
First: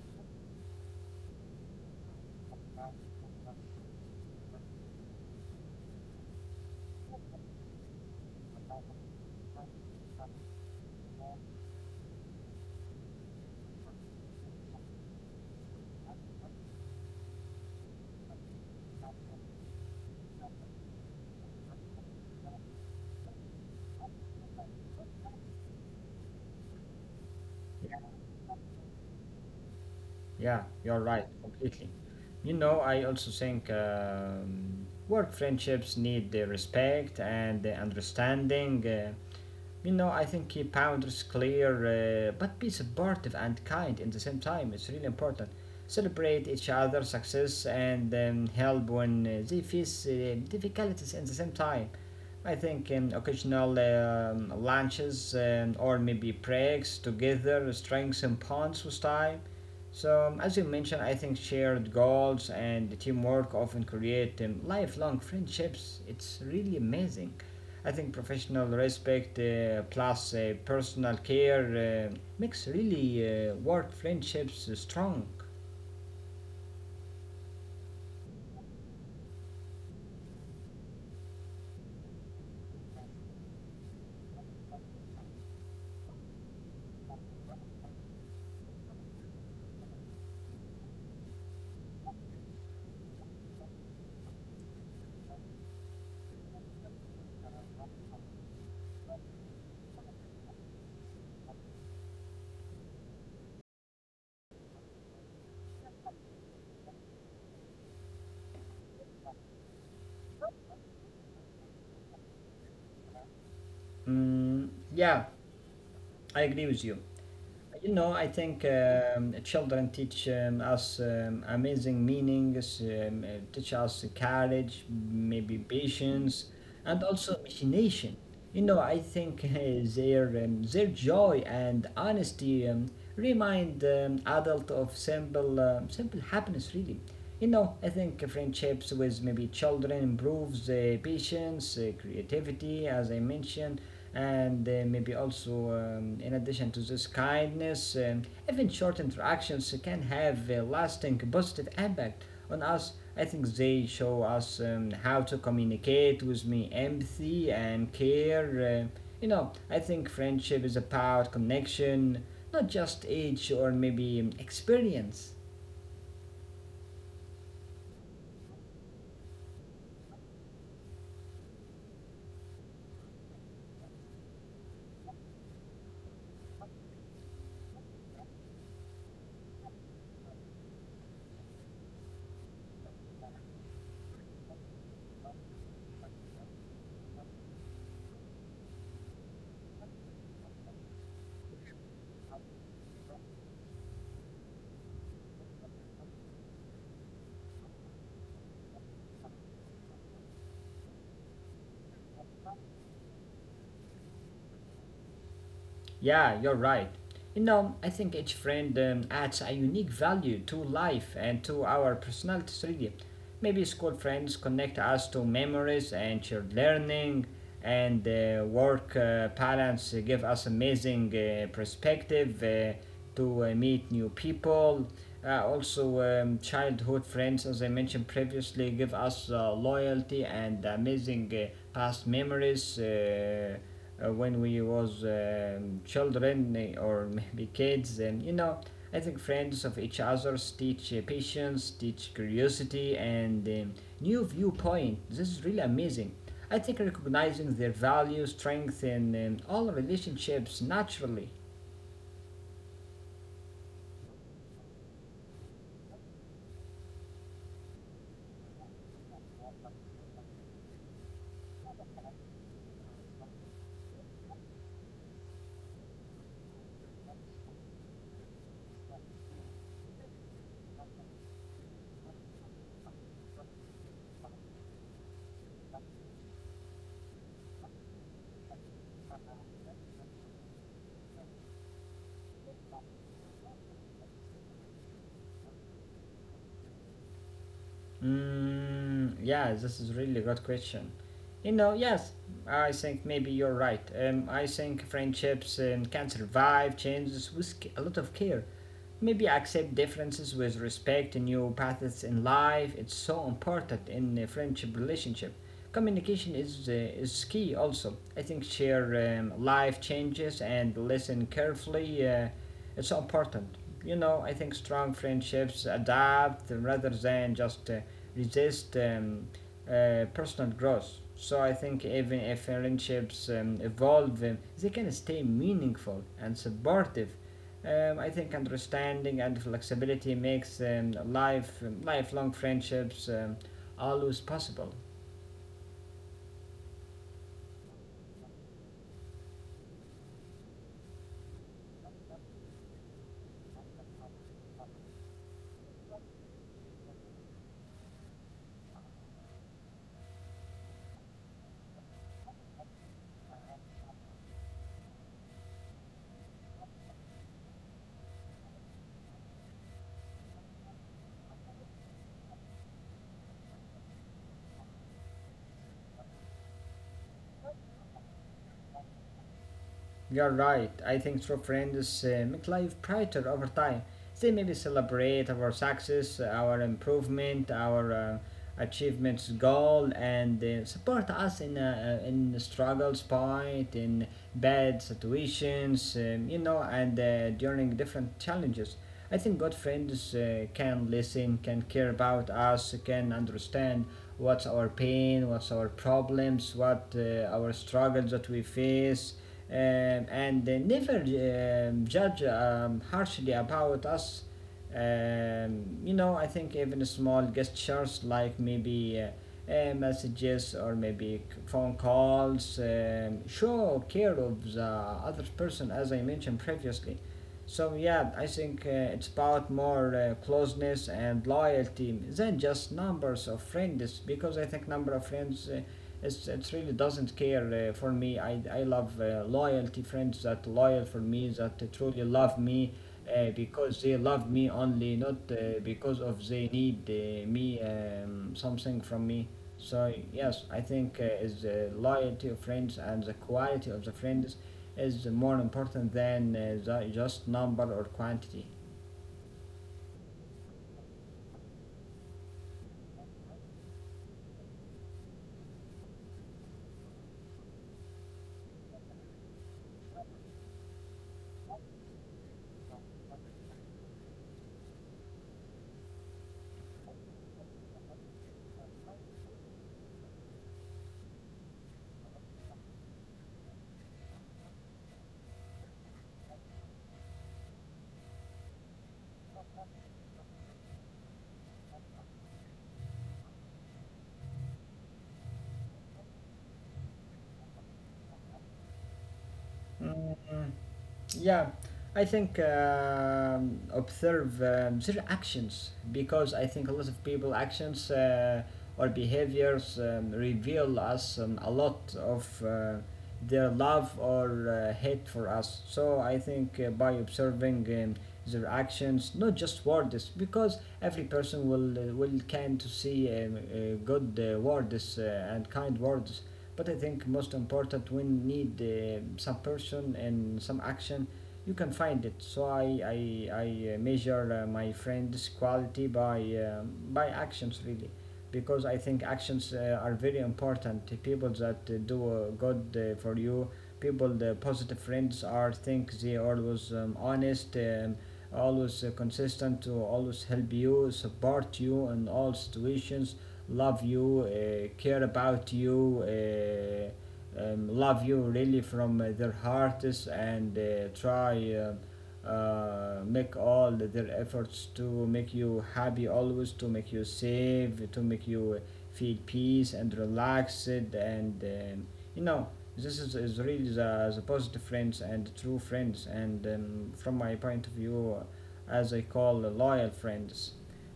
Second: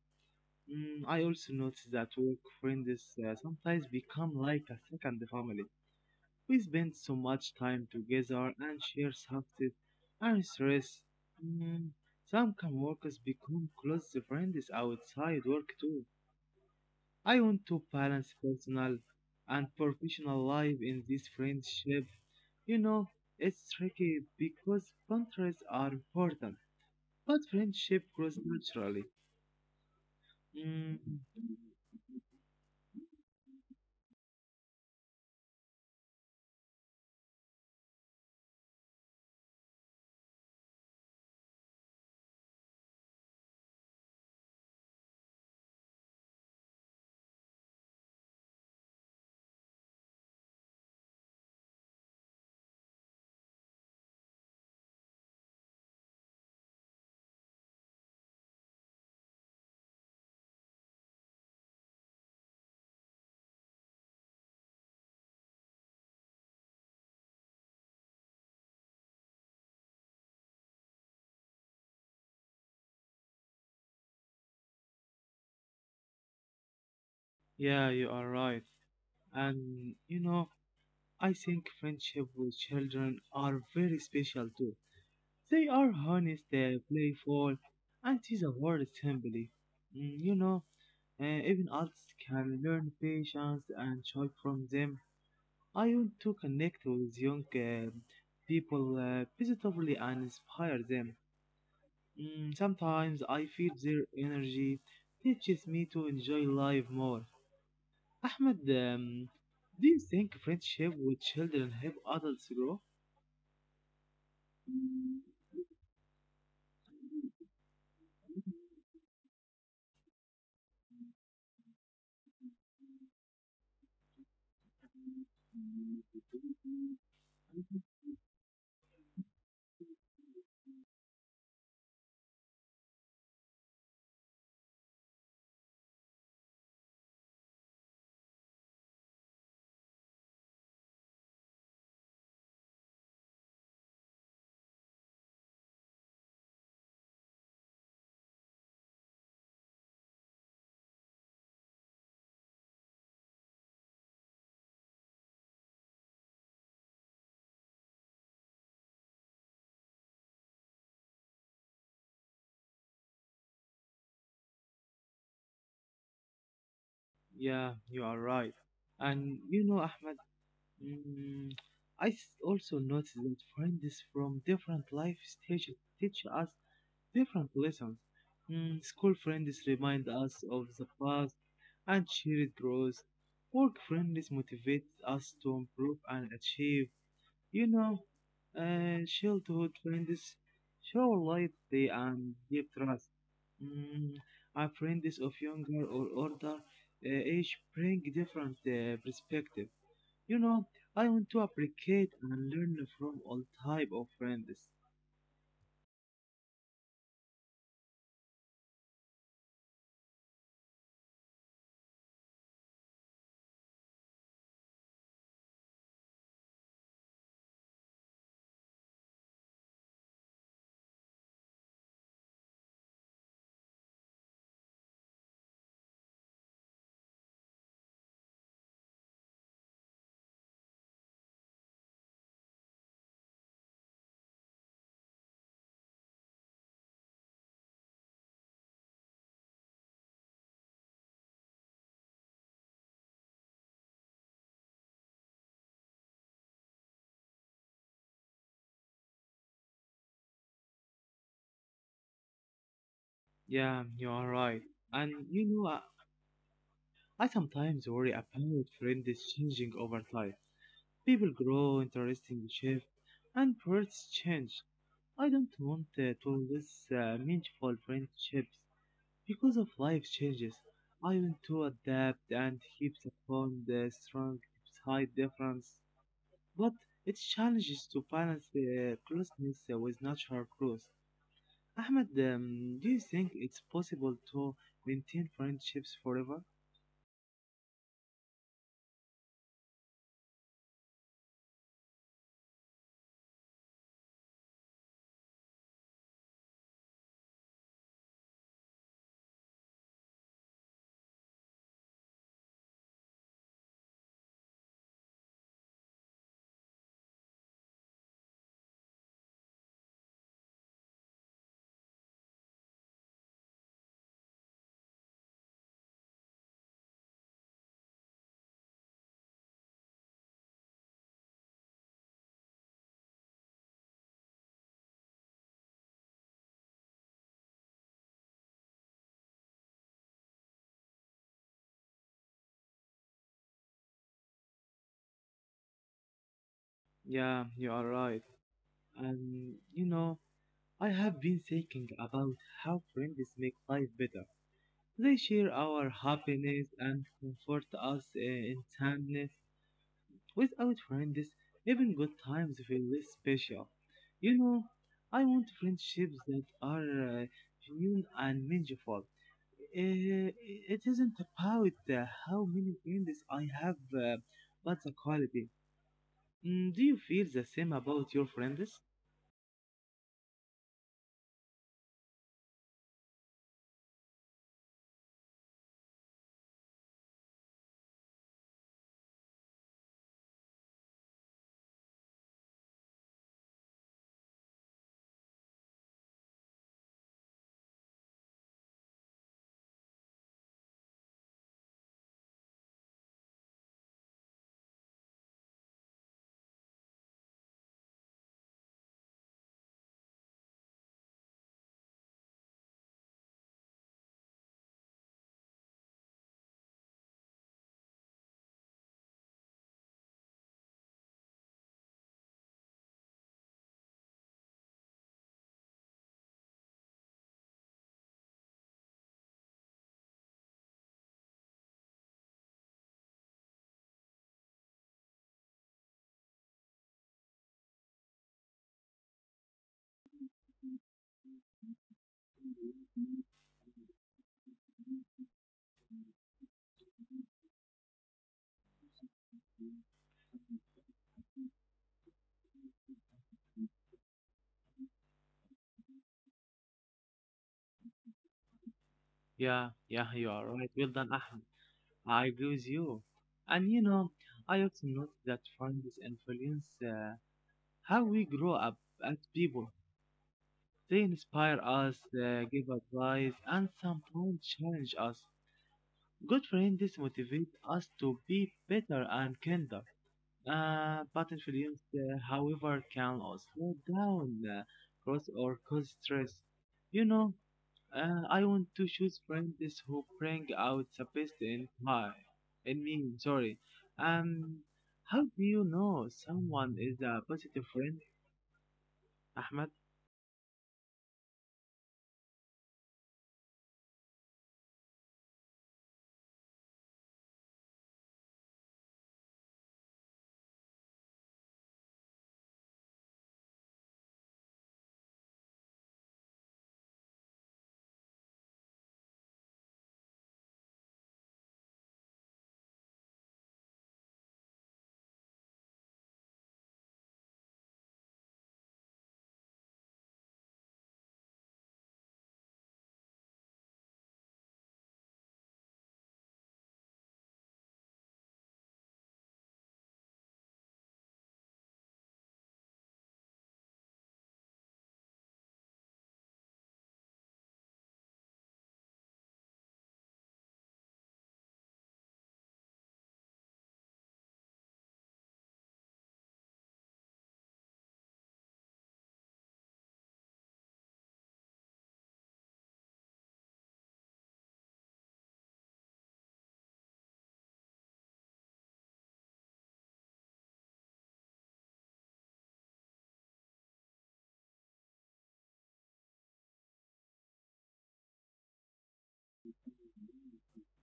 I also noticed that work friends sometimes become like a second family. We spend so much time together and share success and stress. Mm, some co-workers become close friends outside work too. I want to balance personal and professional life in this friendship. You know, it's tricky because boundaries are important, but Yeah, friendship grows naturally. yeah, Mm, you're right, completely. You know, I also think work friendships need the respect and the understanding. You know, I think keep boundaries clear, but be supportive and kind in the same time. It's really important. Celebrate each other's success and help when they face difficulties in the same time. I think occasional lunches or maybe breaks together strengthen bonds with time. So, as you mentioned, I think shared goals and teamwork often create lifelong friendships. It's really amazing. I think professional respect plus personal care makes really work friendships strong. yeah, you are right. And you know, I think friendship with children are very special too. They are honest, they playful, and use a word simply. Mm, you know, even adults can learn patience and joy from them. I want to connect with young people positively and inspire them. Sometimes I feel their energy teaches me to enjoy life more. Ahmed, do you think friendship with children help adults grow? Mm, yeah, I agree with you. You know, I think children teach us amazing meanings, teach us courage, maybe patience, and also imagination. You know, I think [LAUGHS] their joy and honesty remind adult of simple simple happiness. Really, you know, I think friendships with maybe children improves patience, creativity, as I mentioned, and maybe also in addition to this kindness even short interactions can have a lasting positive impact on us. I think they show us how to communicate with me empathy and care. You know, I think friendship is about connection, not just age or maybe experience. Yeah, you are right. And you know, Ahmed, mm, also noticed that friends from different life stages teach us different lessons. School friends remind us of the past and share it grows. Work friends motivate us to improve and achieve. You know, childhood friends show light day and deep trust. Mm, our friends of younger or older age bring different perspective. You know, I want to applicate and learn from all type of friends. Yeah, you're right. You know, I think each friend adds a unique value to life and to our personalities, really. Maybe school friends connect us to memories and shared learning, and work parents give us amazing perspective to meet new people. Also, childhood friends, as I mentioned previously, give us loyalty and amazing past memories. When we was children or maybe kids. And you know, I think friends of each others teach patience, teach curiosity and new viewpoint. This is really amazing. I think recognizing their value strength and all relationships naturally. Yeah, you are right. And you know, I sometimes worry about friends changing over time. People grow, interesting shift, and words change. I don't want to lose meaningful friendships because of life changes. I want to adapt and keep the bond strong despite difference. But it challenges to balance the closeness with natural growth. Ahmed, do you think it's possible to maintain friendships forever? Mm, yeah, this is really good question. You know, yes, I think maybe you're right. I think friendships can survive changes with a lot of care. Maybe accept differences with respect, to new paths in life. It's so important in a friendship relationship. Communication is key also. I think share life changes and listen carefully. It's so important. You know, I think strong friendships adapt rather than just resist personal growth. So I think even if friendships evolve, they can stay meaningful and supportive. I think understanding and flexibility makes lifelong friendships always possible. Yeah, you are right. And you know, I have been thinking about how friends make life better. They share our happiness and comfort us in sadness. Without friends, even good times feel less special. You know, I want friendships that are genuine and meaningful. Uh, it isn't about how many friends I have, but the quality. Do you feel the same about your friends? You're right. I think true friends make life brighter over time. They maybe celebrate our success, our improvement, our achievements goal, and support us in the struggles point, in bad situations, you know, and during different challenges. I think good friends can listen, can care about us, can understand what's our pain, what's our problems, what our struggles that we face and never judge harshly about us. You know, I think even small gestures like maybe messages or maybe phone calls show care of the other person, as I mentioned previously. So yeah, I think it's about more closeness and loyalty than just numbers of friends, because I think number of friends it really doesn't care for me. I love loyalty friends that loyal for me, that truly love me because they love me only, not because of they need me something from me. So yes, I think is the loyalty of friends and the quality of the friends is more important than the just number or quantity. Yeah, yeah, you are right. Well done, Ahmed. I agree with you. And you know, I also noticed that friends influence how we grow up as people. They inspire us, give advice, and sometimes challenge us. Good friends motivate us to be better and kinder. But influence, however, can slow down growth or cause stress. You know, I want to choose friends who bring out the best in my, in me. Sorry. Um, how do you know someone is a positive friend, Ahmed? Mm, yeah, I think observe their actions, because I think a lot of people actions or behaviors reveal us a lot of their love or hate for us. So I think by observing their actions, not just words, because every person will can to see good words and kind words, but I think most important when need some person and some action, you can find it. So I measure my friend's quality by actions really, because I think actions are very important. The people that do good for you, people the positive friends are think they always honest. Always consistent to always help you, support you in all situations, love you, care about you, love you really from their hearts, and try make all their efforts to make you happy always, to make you safe, to make you feel peace and relaxed, and um, you know this is really the positive friends and true friends, and from my point of view, as I call loyal friends.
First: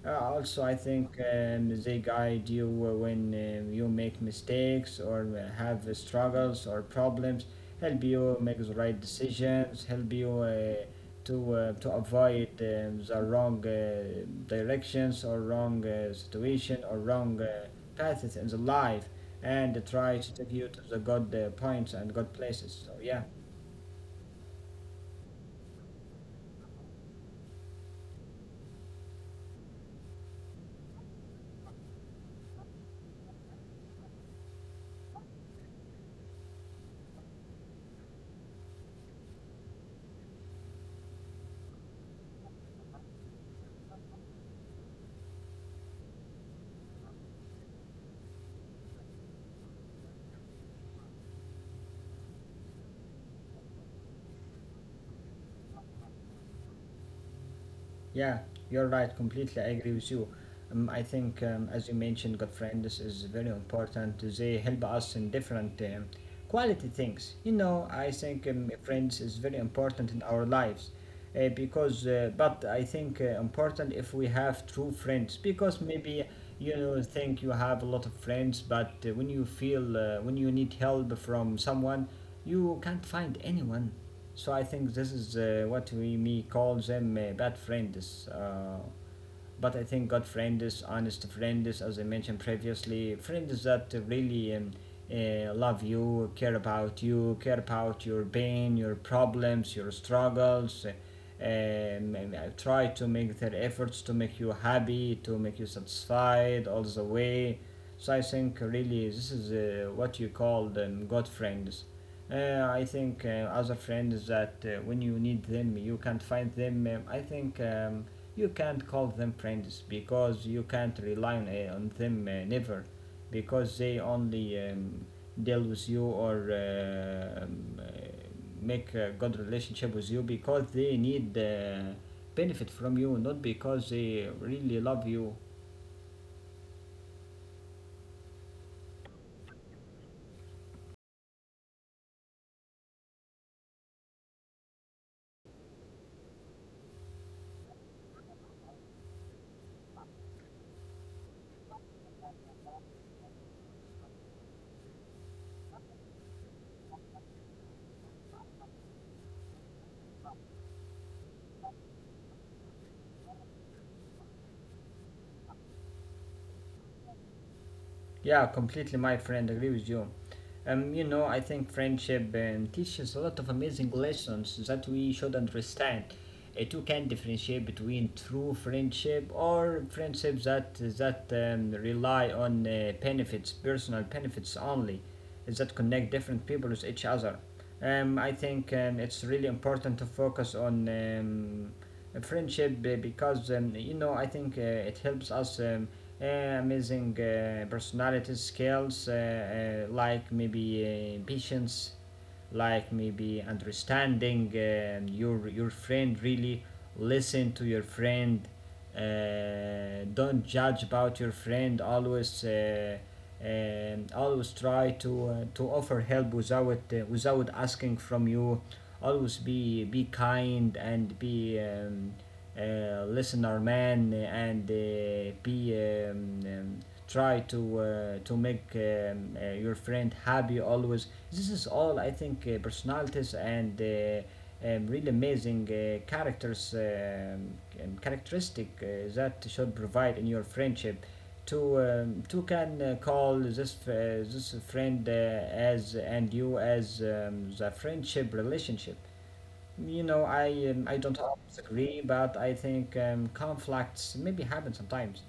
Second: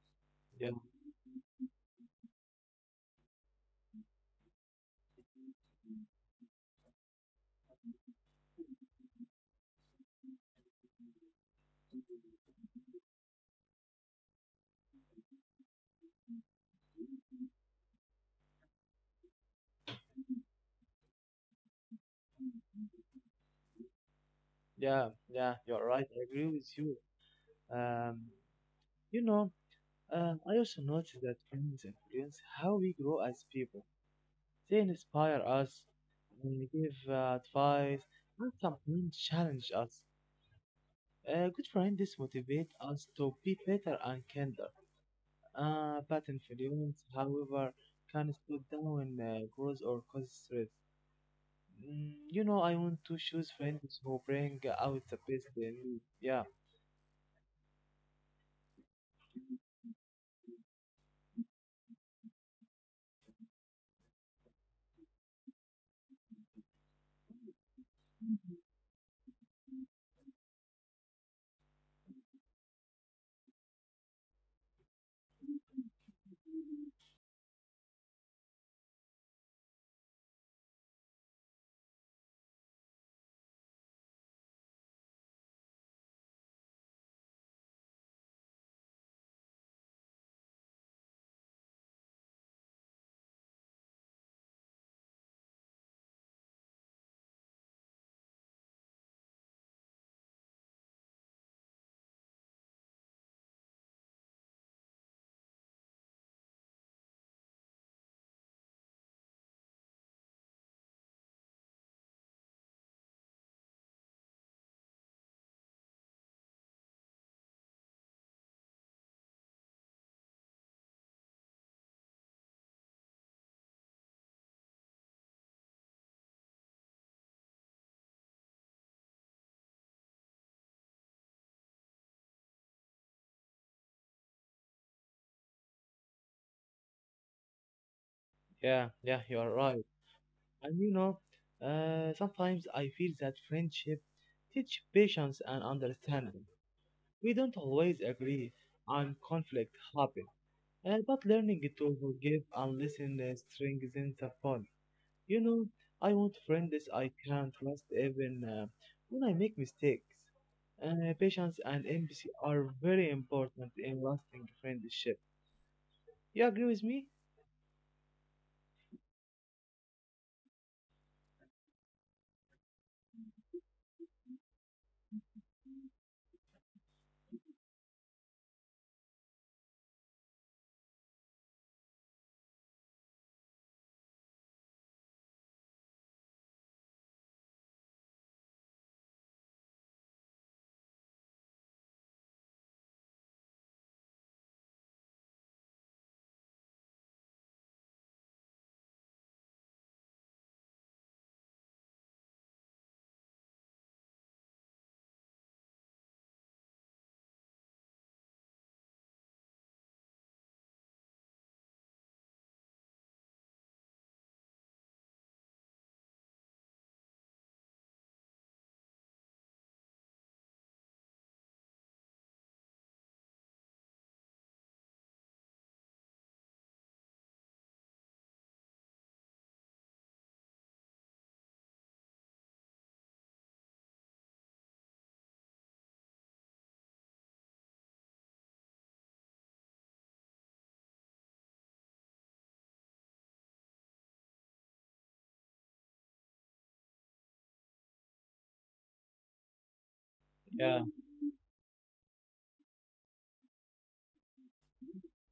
Also, Yeah, I think they guide you when you make mistakes or have struggles or problems, help you make the right decisions, help you to avoid the wrong directions or wrong situation or wrong paths in the life, and try to take you to the good points and good places. So, yeah. yeah, yeah, you're right. I agree with you. Um, you know, I also noticed that friends influence how we grow as people. They inspire us, and give advice, and sometimes challenge us. A good friend is motivate us to be better and kinder. Patent infringements, however, can slow down growth or cause stress. You know, I want to choose friends who bring out the best in me. Yeah, Yeah, you're right. Completely, I agree with you. I think, as you mentioned, good friends is very important. They help us in different quality things. You know, I think friends is very important in our lives, because. But I think important if we have true friends, because maybe you know think you have a lot of friends, but when you feel when you need help from someone, you can't find anyone. So I think this is what we may call them bad friends. But I think good friend is honest friend is, as I mentioned previously, friends that really love you, care about your pain, your problems, your struggles. Um, Try to make their efforts to make you happy, to make you satisfied all the way. So I think really this is what you call them good friends. I think other friends that when you need them you can't find them. I think you can't call them friends because you can't rely on them never, because they only deal with you or make a good relationship with you because they need benefit from you, not because they really love you. yeah, yeah, you are right. And you know, sometimes I feel that friendship teach patience and understanding. We don't always agree, and conflict happen. But learning to forgive and listen strengthens the bond. You know, I want friends I can trust even when I make mistakes. Patience and empathy are very important in lasting friendship. You agree with me? Yeah, completely, my friend. Agree with you. You know, I think friendship teaches a lot of amazing lessons that we should understand. It, you can differentiate between true friendship or friendships that rely on benefits, personal benefits only, that connect different people with each other. I think it's really important to focus on friendship because you know I think it helps us. Amazing personality skills like maybe patience, like maybe understanding your friend really, listen to your friend, don't judge about your friend always and always try to offer help without without asking from you, always be kind and be listener man and be try to make your friend happy always. This is all I think personalities and really amazing characters, characteristic that should provide in your friendship to can call this this friend as, and you as the friendship relationship. You know, Yeah, I don't always agree, but I think conflicts maybe happen sometimes.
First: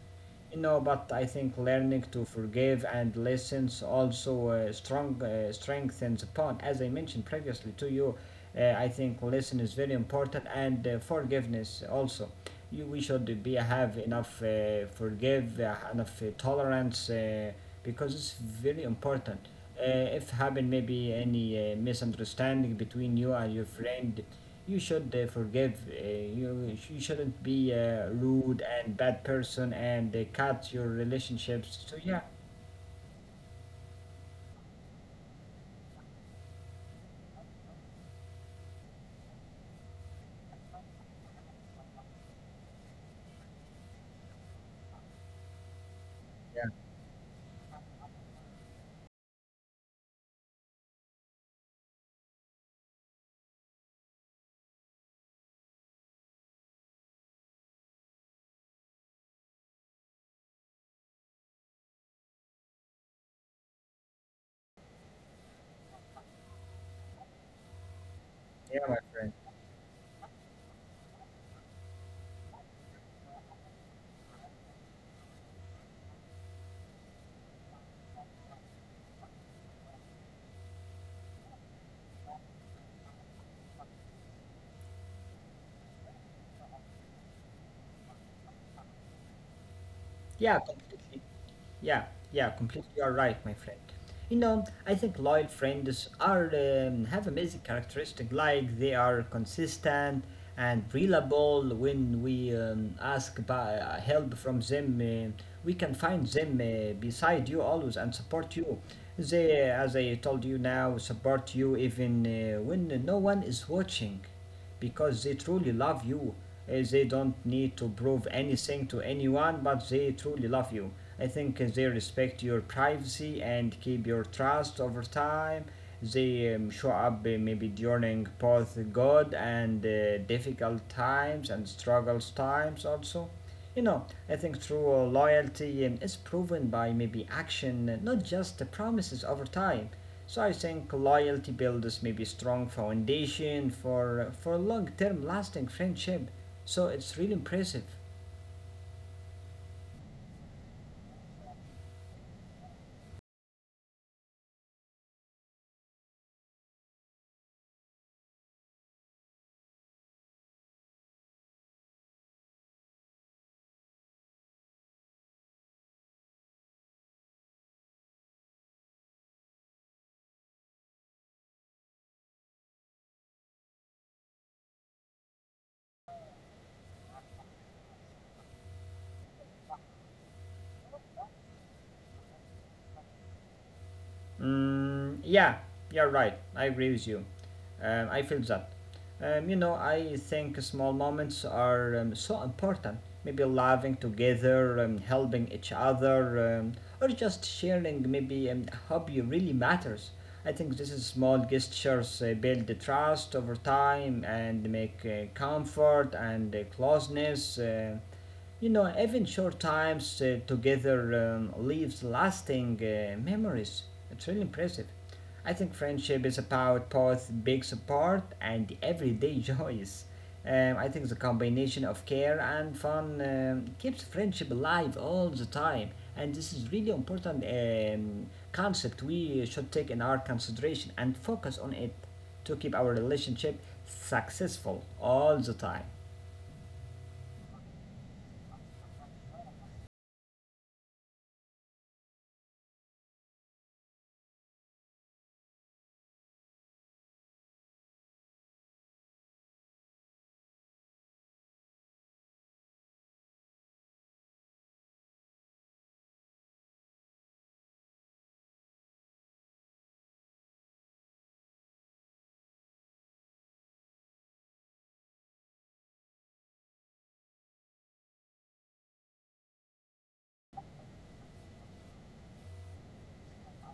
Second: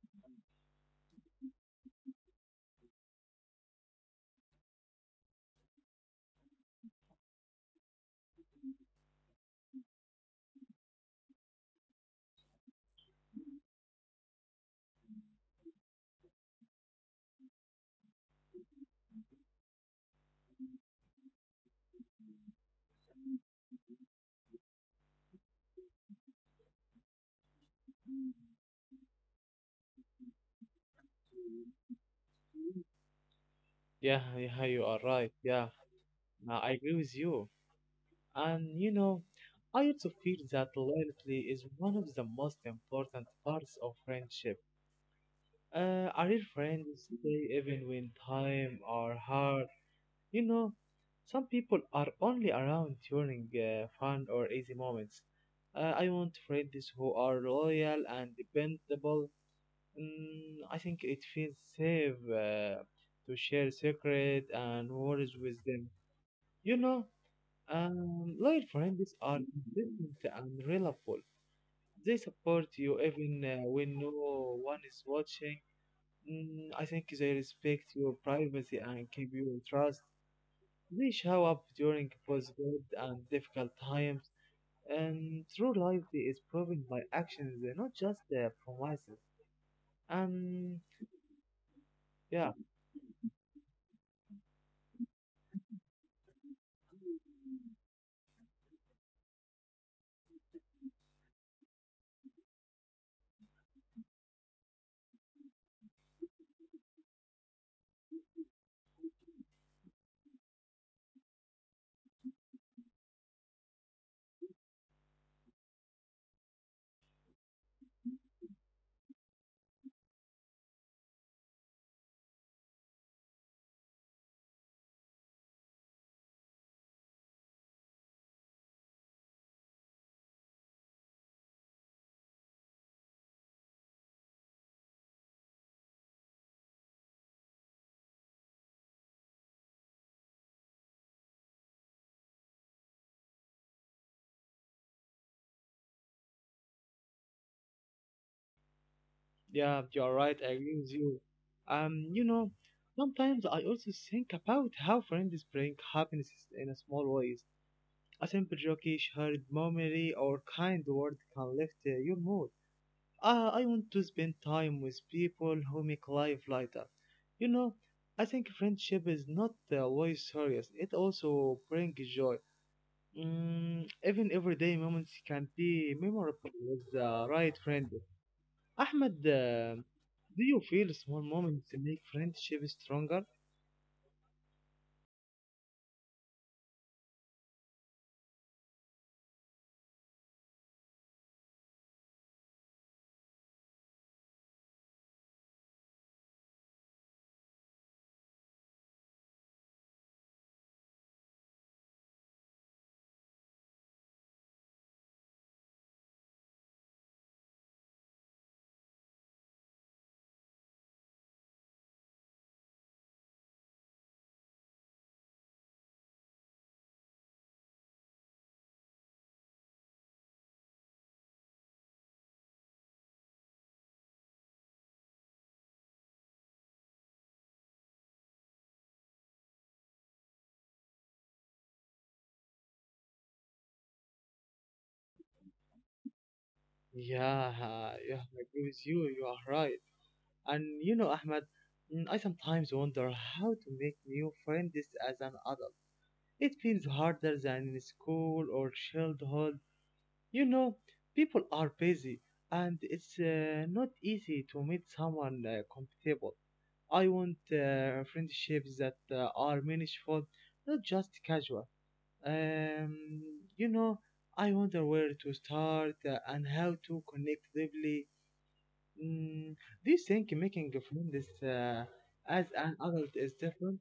You know, but I think learning to forgive and listen also strong strengthens upon. As I mentioned previously to you, I think listen is very important, and forgiveness also. You, we should be have enough forgive enough tolerance, because it's very important. If happen maybe any misunderstanding between you and your friend, you should forgive. You, you shouldn't be a rude and bad person and cut your relationships. So yeah, yeah, yeah, you are right. Yeah, now, I agree with you. And you know, I also feel that loyalty is one of the most important parts of friendship. A real yeah, friend is there even when time are hard. You know, some people are only around during fun or easy moments. I want friends who are loyal and dependable. I think it feels safe to share secrets and worries with them. You know, loyal yeah, my friends friend. are consistent and reliable. They support you even when no one is watching. I think they respect your privacy and keep your trust. They show up during both good and difficult times, and through life they is proven by actions, they're not just their promises. Yeah, Um, completely. Yeah, yeah, yeah, completely. You are right, my friend. You know, I think loyal friends are have amazing characteristic, like they are consistent and reliable. When we ask by, help from them, we can find them beside you always and support you. They, as I told you now, support you even when no one is watching, because they truly love you. They don't need to prove anything to anyone, but they truly love you. I think they respect your privacy and keep your trust over time. They show up maybe during both good and difficult times and struggles times also. You know, I think true loyalty is proven by maybe action, not just the promises over time. So I think loyalty builds maybe strong foundation for long-term lasting friendship. So it's really impressive. yeah, you're right. I agree with you. You know, sometimes I also think about how friends bring happiness in a small ways. A simple joke, shared memory, or kind word can lift your mood. I want to spend time with people who make life lighter. You know, I think friendship is not always serious. It also brings joy. Even everyday moments can be memorable with the right friend. Ahmed, do you feel small moments make friendship stronger? Mm, yeah, you're right. I agree with you. I feel that. You know, I think small moments are so important. Maybe laughing together, helping each other, or just sharing maybe a hobby really matters. I think this is small gestures build the trust over time and make comfort and closeness. You know, even short times together leaves lasting memories. It's really impressive. I think friendship is about both big support and everyday [LAUGHS] joys. I think the combination of care and fun keeps friendship alive all the time, and this is really important concept we should take in our consideration and focus on it to keep our relationship successful all the time. Yeah, yeah, I agree with you. You are right. And you know, Ahmed, I sometimes wonder how to make new friends as an adult. It feels harder than in school or childhood. You know, people are busy and it's not easy to meet someone compatible. I want friendships that are meaningful, not just casual. Um, you know, I wonder where to start and how to connect deeply. Mm, do you think making friends as an adult is different?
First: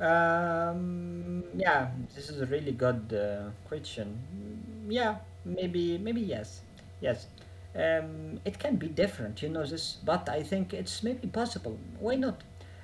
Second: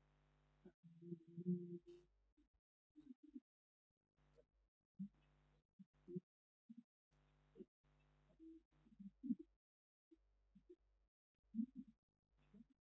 Yeah, this is a really good question. Mm, yeah, maybe, maybe yes, yes. It can be different, you know this, but I think it's maybe possible. Why not?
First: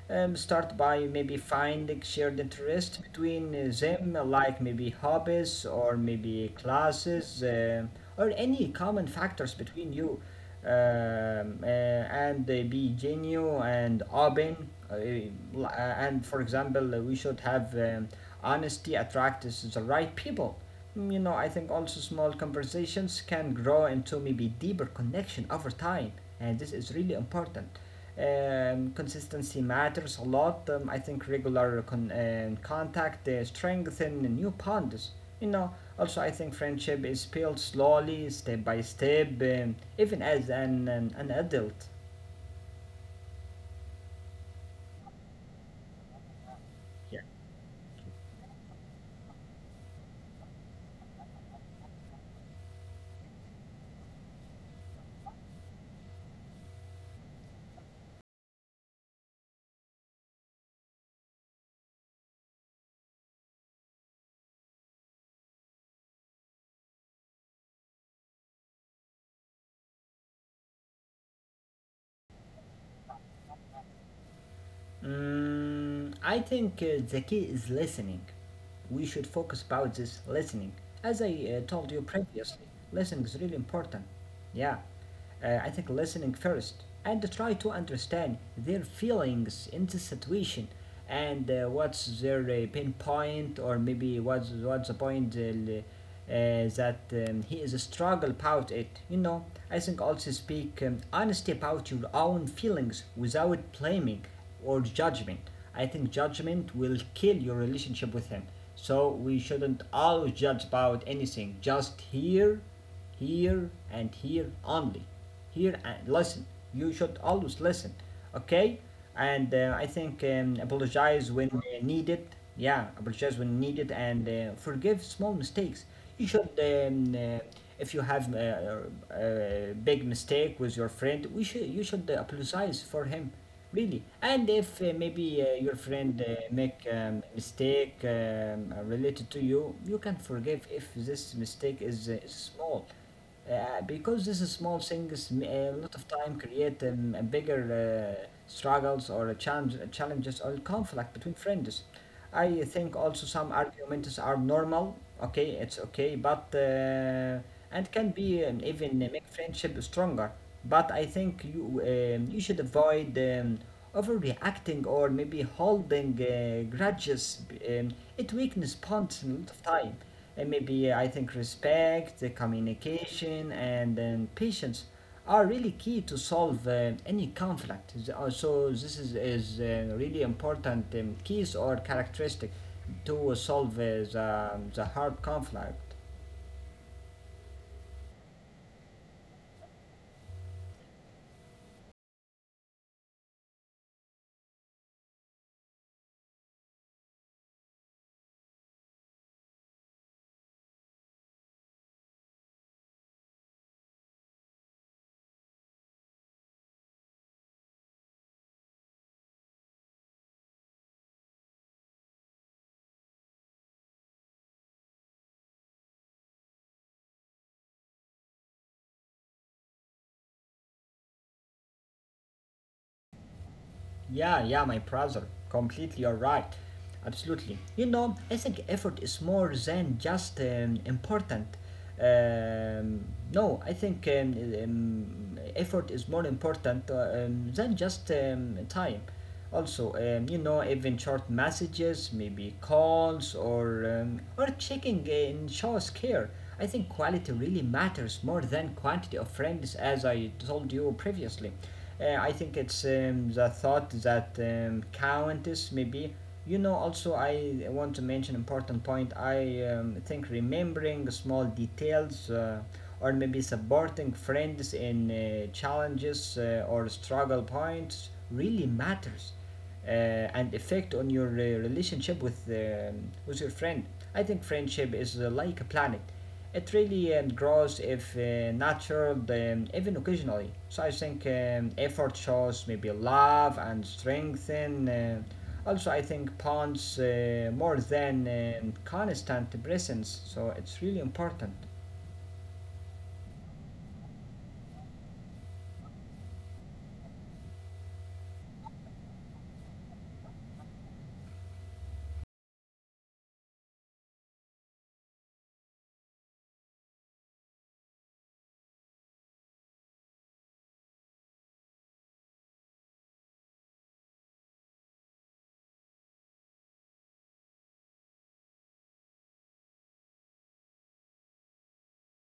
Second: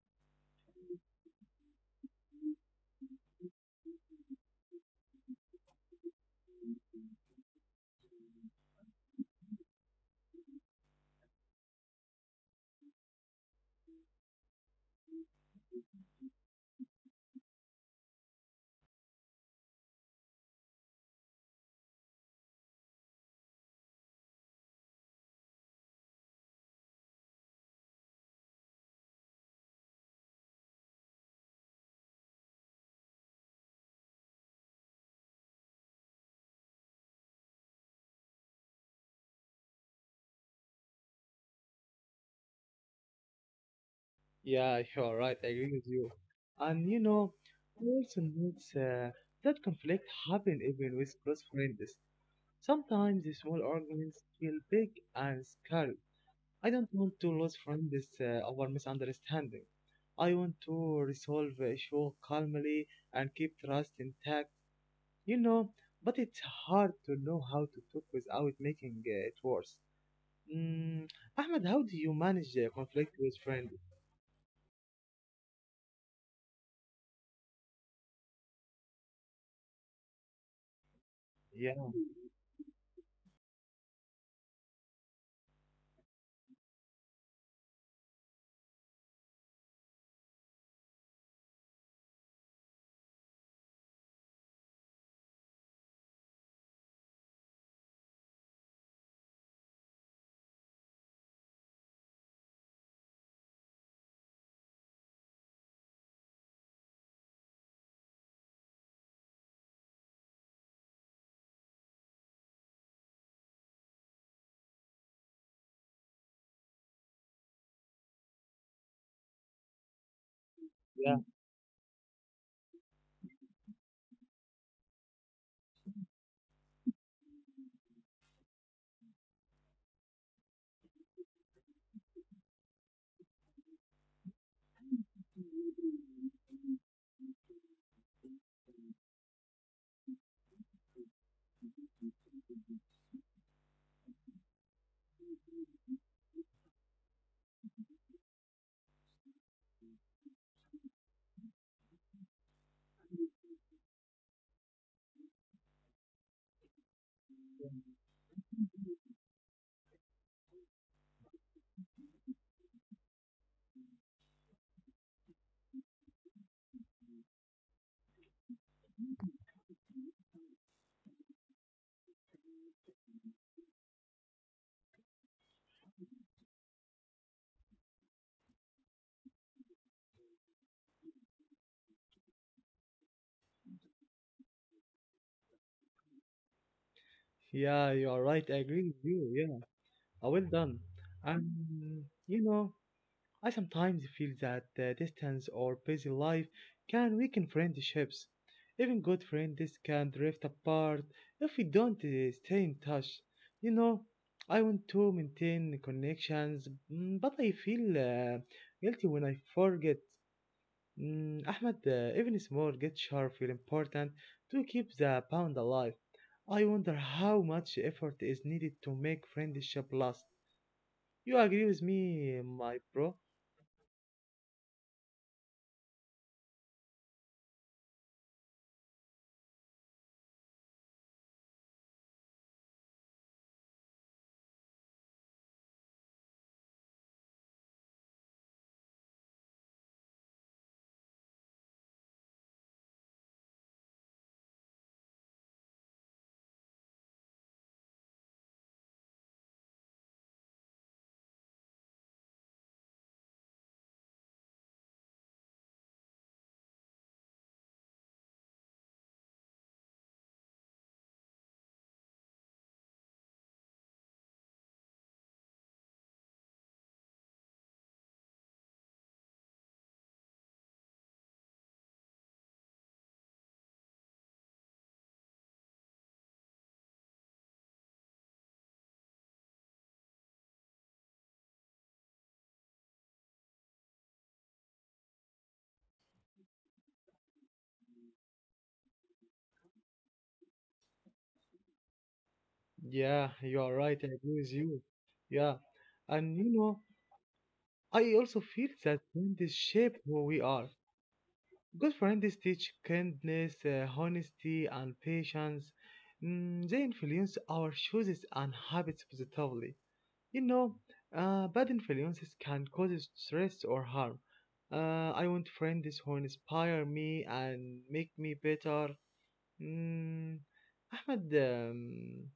Start by maybe finding shared interest between them, like maybe hobbies or maybe classes or any common factors between you, and be genuine and open. Uh, and for example, we should have honesty attracts the right people. Mm, you know, I think also small conversations can grow into maybe deeper connection over time, and this is really important. Consistency matters a lot. I think regular contact strengthen new bonds. You know, also I think friendship is built slowly, step by step, even as an adult. Yeah, [LAUGHS] you're right. I agree with you. And you Yeah. know, I also notice that conflict happen even with close friends. Sometimes the small arguments feel big and scary. I don't want to lose friends over misunderstanding. I want to resolve the issue calmly and keep trust intact, you know, but it's hard to know how to talk without making it worse. Mm, Ahmed, how do you manage conflict with friends? Mm, I think the key is listening. We should focus about this listening. As I Yeah, told you previously, listening is really important. Yeah. I think listening first and try to understand their feelings in the situation, and what's their pain point, or maybe what's the point that he is a struggle about it. You know, I think also speak honesty about your own feelings without blaming or judgment. I think judgment will kill your relationship with him. So we shouldn't always judge about anything. Just hear, here and here only. Here and listen. You should always listen, okay? And I think yeah. apologize when needed. Yeah, apologize when needed, and forgive small mistakes. You should, if you have a big mistake with your friend, we should you should apologize for him. Really. And if maybe your friend make mistake related to you, you can forgive if this mistake is small. Because this small things a lot of time create a bigger struggles or a challenge, challenges or conflict between friends. I think also some arguments are normal. Okay, it's okay, but and can be even make friendship stronger. But I think you should avoid overreacting or maybe holding grudges. It weakens bonds in a lot of time. And maybe I think respect, the communication, and then patience are really key to solve any conflict. So this is really important keys or characteristic to solve the hard conflict. Yeah, you are right. I agree with you. Yeah, well done. And you know, I sometimes feel that distance or busy life can weaken friendships. Even good friends can drift apart if we don't stay in touch. You know, I want to maintain connections, mm, but I feel guilty when I forget. Ahmed, even small gestures feel important to keep the pound alive. I wonder how much effort is needed to make friendship last. You agree with me, my bro? Yeah, yeah, my brother, completely you're right. Absolutely. You know, I think effort is more than just important. Um, no, I think effort is more important than just time. Also, you know, even short messages, maybe calls, or or checking in shows care. I think quality really matters more than quantity of friends, as I told you previously. I think it's the thought that counts, maybe. You know, also I want to mention important point. I think remembering small details. Or maybe supporting friends in challenges or struggle points really matters and effect on your relationship with with your friend. I think friendship is like a planet. It really grows if nurtured even occasionally. So I think effort shows maybe love and strengthen. Also, I think bonds more than constant presence. So it's really important. Yeah, you are right. I agree with you. Yeah, and you know, I also feel that friends shape who we are. Good friends teach kindness, honesty, and patience. They influence our choices and habits positively. You know, bad influences can cause stress or harm. I want friends who inspire me and make me better. Mm, Ahmed,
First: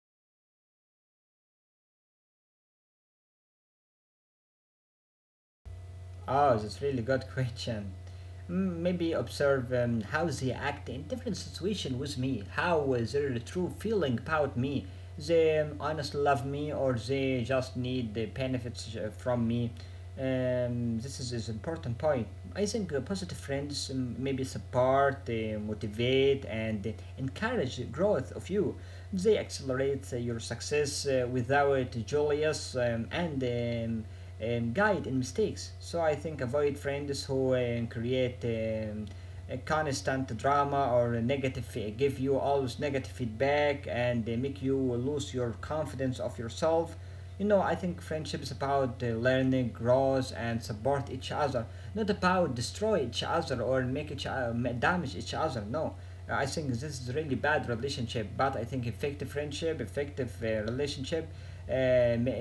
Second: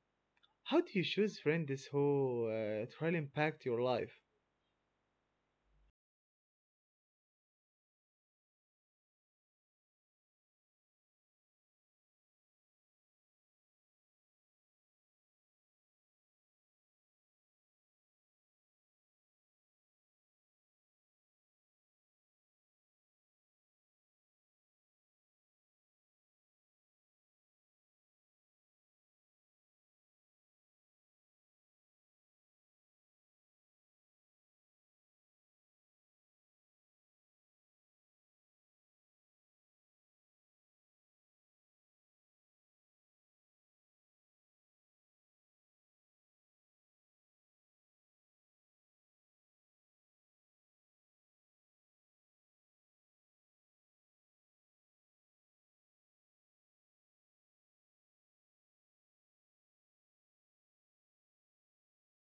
how do you choose friends who truly impact your life? Oh, that's really good question. Mm, maybe observe how they act in different situations with me. How is their true feeling about me? They honestly love me, or they just need the benefits from me. This is important point. I think positive friends maybe support, motivate, and encourage the growth of you. They accelerate your success without jealous and guide in mistakes. So I think avoid friends who create a constant drama or a negative, give you always negative feedback and they make you lose your confidence of yourself. You know, I think friendship is about learning, growth, and support each other, not about destroy each other or make each other damage each other. No, I think this is really bad relationship, but I think effective friendship, effective relationship, uh, m- uh,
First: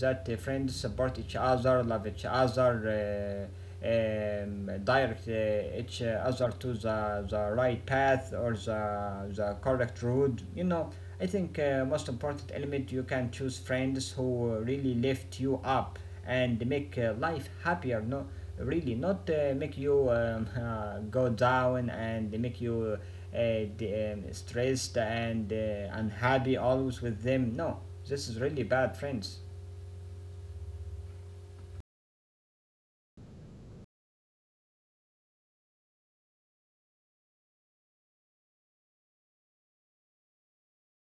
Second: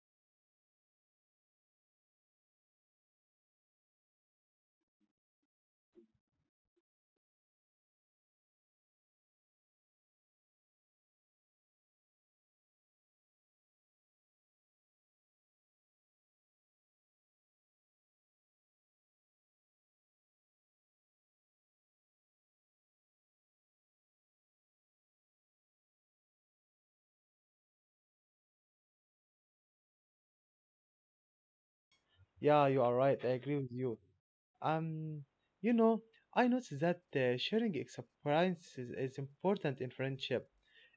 that friends support each other, love each other, direct each other to the right path or the correct road. You know, I think most important element you can choose friends who really lift you up and make life happier. No, really, not make you [LAUGHS] go down and make you uh, stressed and unhappy always with them. No, this is really bad, friends. Yeah, you are right. I agree with you. Um, you know, I noticed that sharing experiences is important in friendship.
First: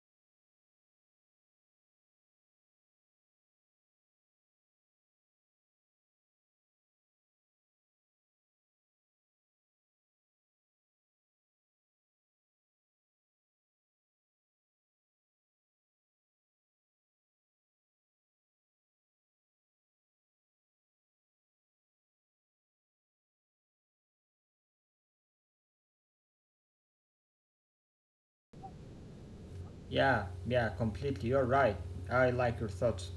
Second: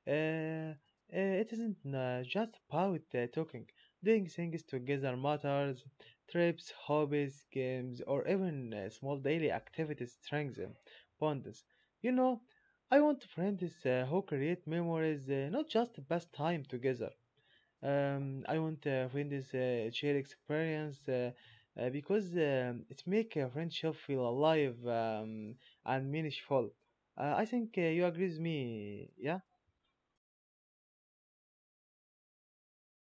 Uh, uh, it isn't just about talking. Doing things together matters. Trips, hobbies, games, or even small daily activities strengthen bonds. You know, I want friends who create memories, not just past time together. I want friends share experience because it make a friendship feel alive and meaningful. I think you agree with me, yeah? Yeah, yeah, completely. You're right. I like your thoughts.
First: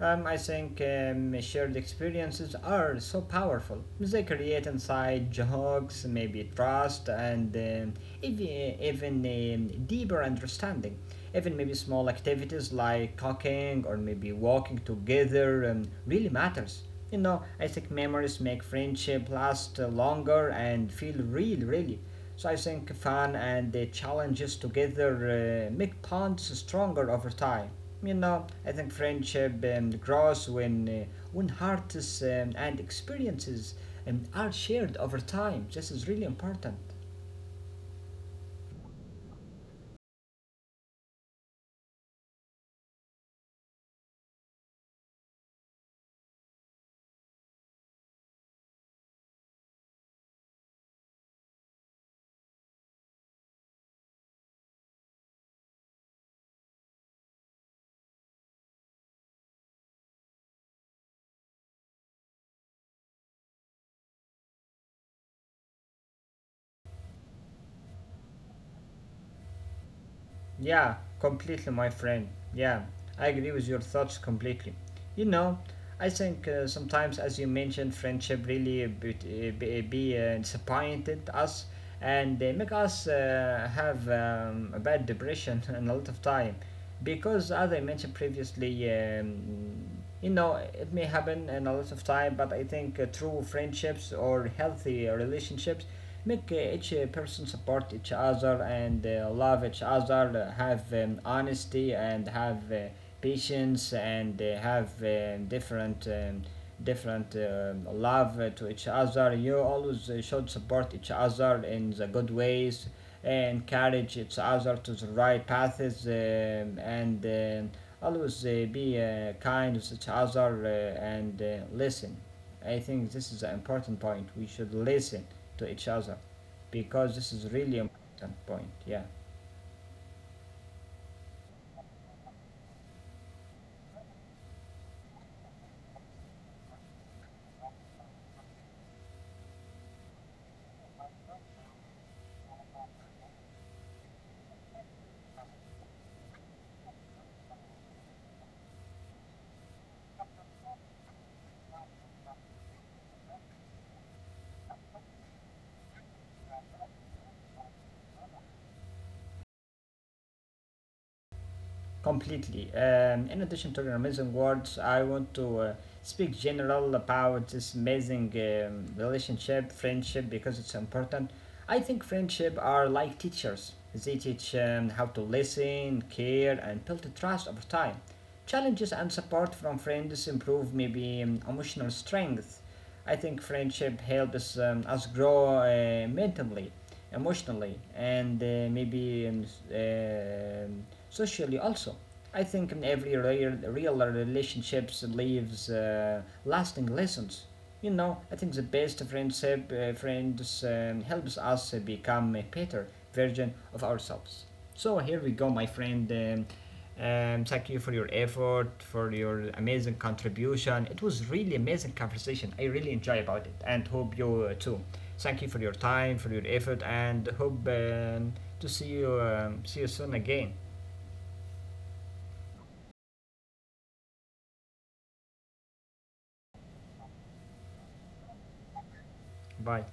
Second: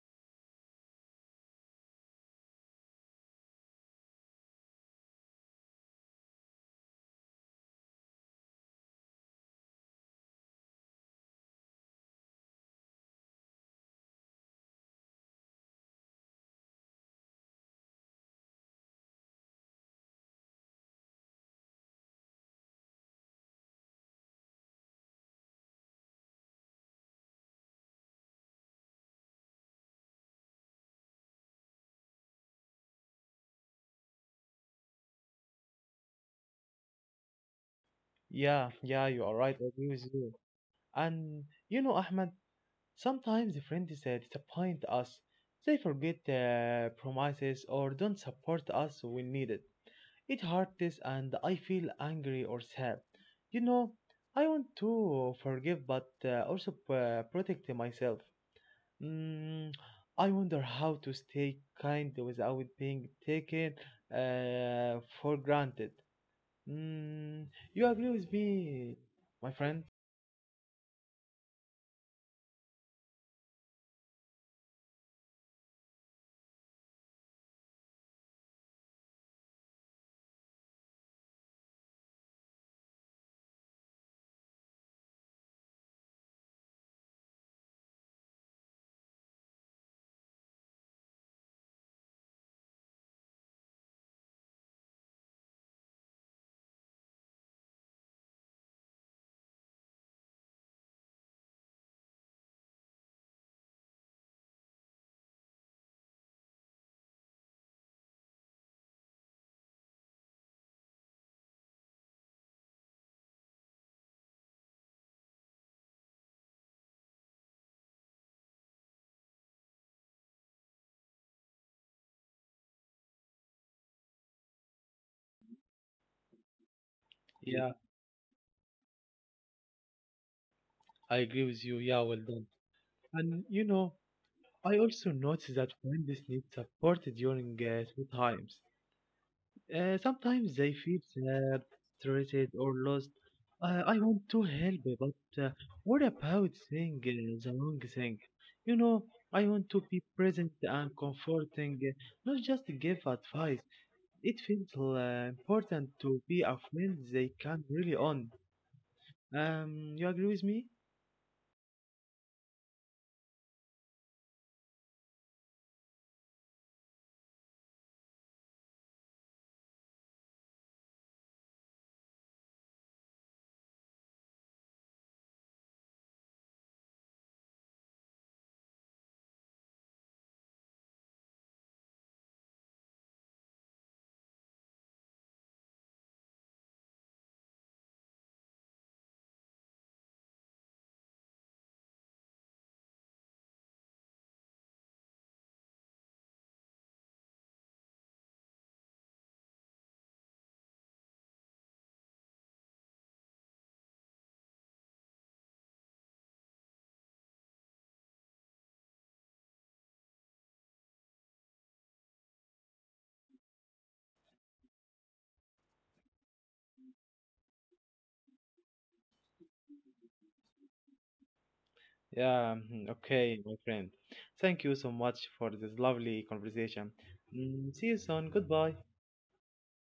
I think shared experiences are so powerful. They create inside jokes, maybe trust, and even deeper understanding. Even maybe small activities like cooking or maybe walking together really matters. You know, I think memories make friendship last longer and feel real, really. So I think fun and the challenges together make bonds stronger over time. You know, I think friendship grows when when hearts and experiences are shared over time. This is really important. Yeah, yeah, you are right. I agree with you. And you know, Ahmed, sometimes the friends disappoint us. They forget promises or don't support us when needed. It hurts and I feel angry or sad. You know, I want to forgive but also protect myself. Mm, I wonder how to stay kind without being taken for granted. Mm, you agree with me, my friend? Yeah, completely, my friend. Yeah, I agree with your thoughts completely. You know, I think sometimes, as you mentioned, friendship really be disappointed us and they make us have a bad depression [LAUGHS] and a lot of time because, as I mentioned previously, you know, it may happen in a lot of time, but I think true friendships or healthy relationships make each person support each other and love each other, have honesty and have patience and have different love to each other. You always should support each other in the good ways, encourage each other to the right paths, and always be kind to each other and listen. I think this is an important point. We should listen to each other because this is Yeah, really important point. Yeah. I agree with you. Yeah, well done. And you know, I also noticed that friends need support during tough times. Sometimes they feel sad, stressed or lost. I want to help, but what about saying the wrong thing? You know, I want to be present and comforting, not just give advice. It feels important to be a friend they can really on. You agree with me? Completely. In addition to your amazing words, I want to speak general about this amazing relationship, friendship, because it's important. I think friendship are like teachers. They teach how to listen, care, and build trust over time. Challenges and support from friends improve maybe emotional strength. I think friendship helps us grow mentally emotionally and maybe um, socially also. I think in every real relationships leaves lasting lessons. You know, I think the best friendship friends helps us become better version of ourselves. So here we go, my friend. Thank you for your effort, for your amazing contribution. It was really amazing conversation. I really enjoy about it, and hope you too. Thank you for your time, for your effort, and hope to see you see you soon again. Yeah, mhm, okay, my friend. Thank you so much for this lovely conversation. Mm, see you soon. Goodbye. Bye.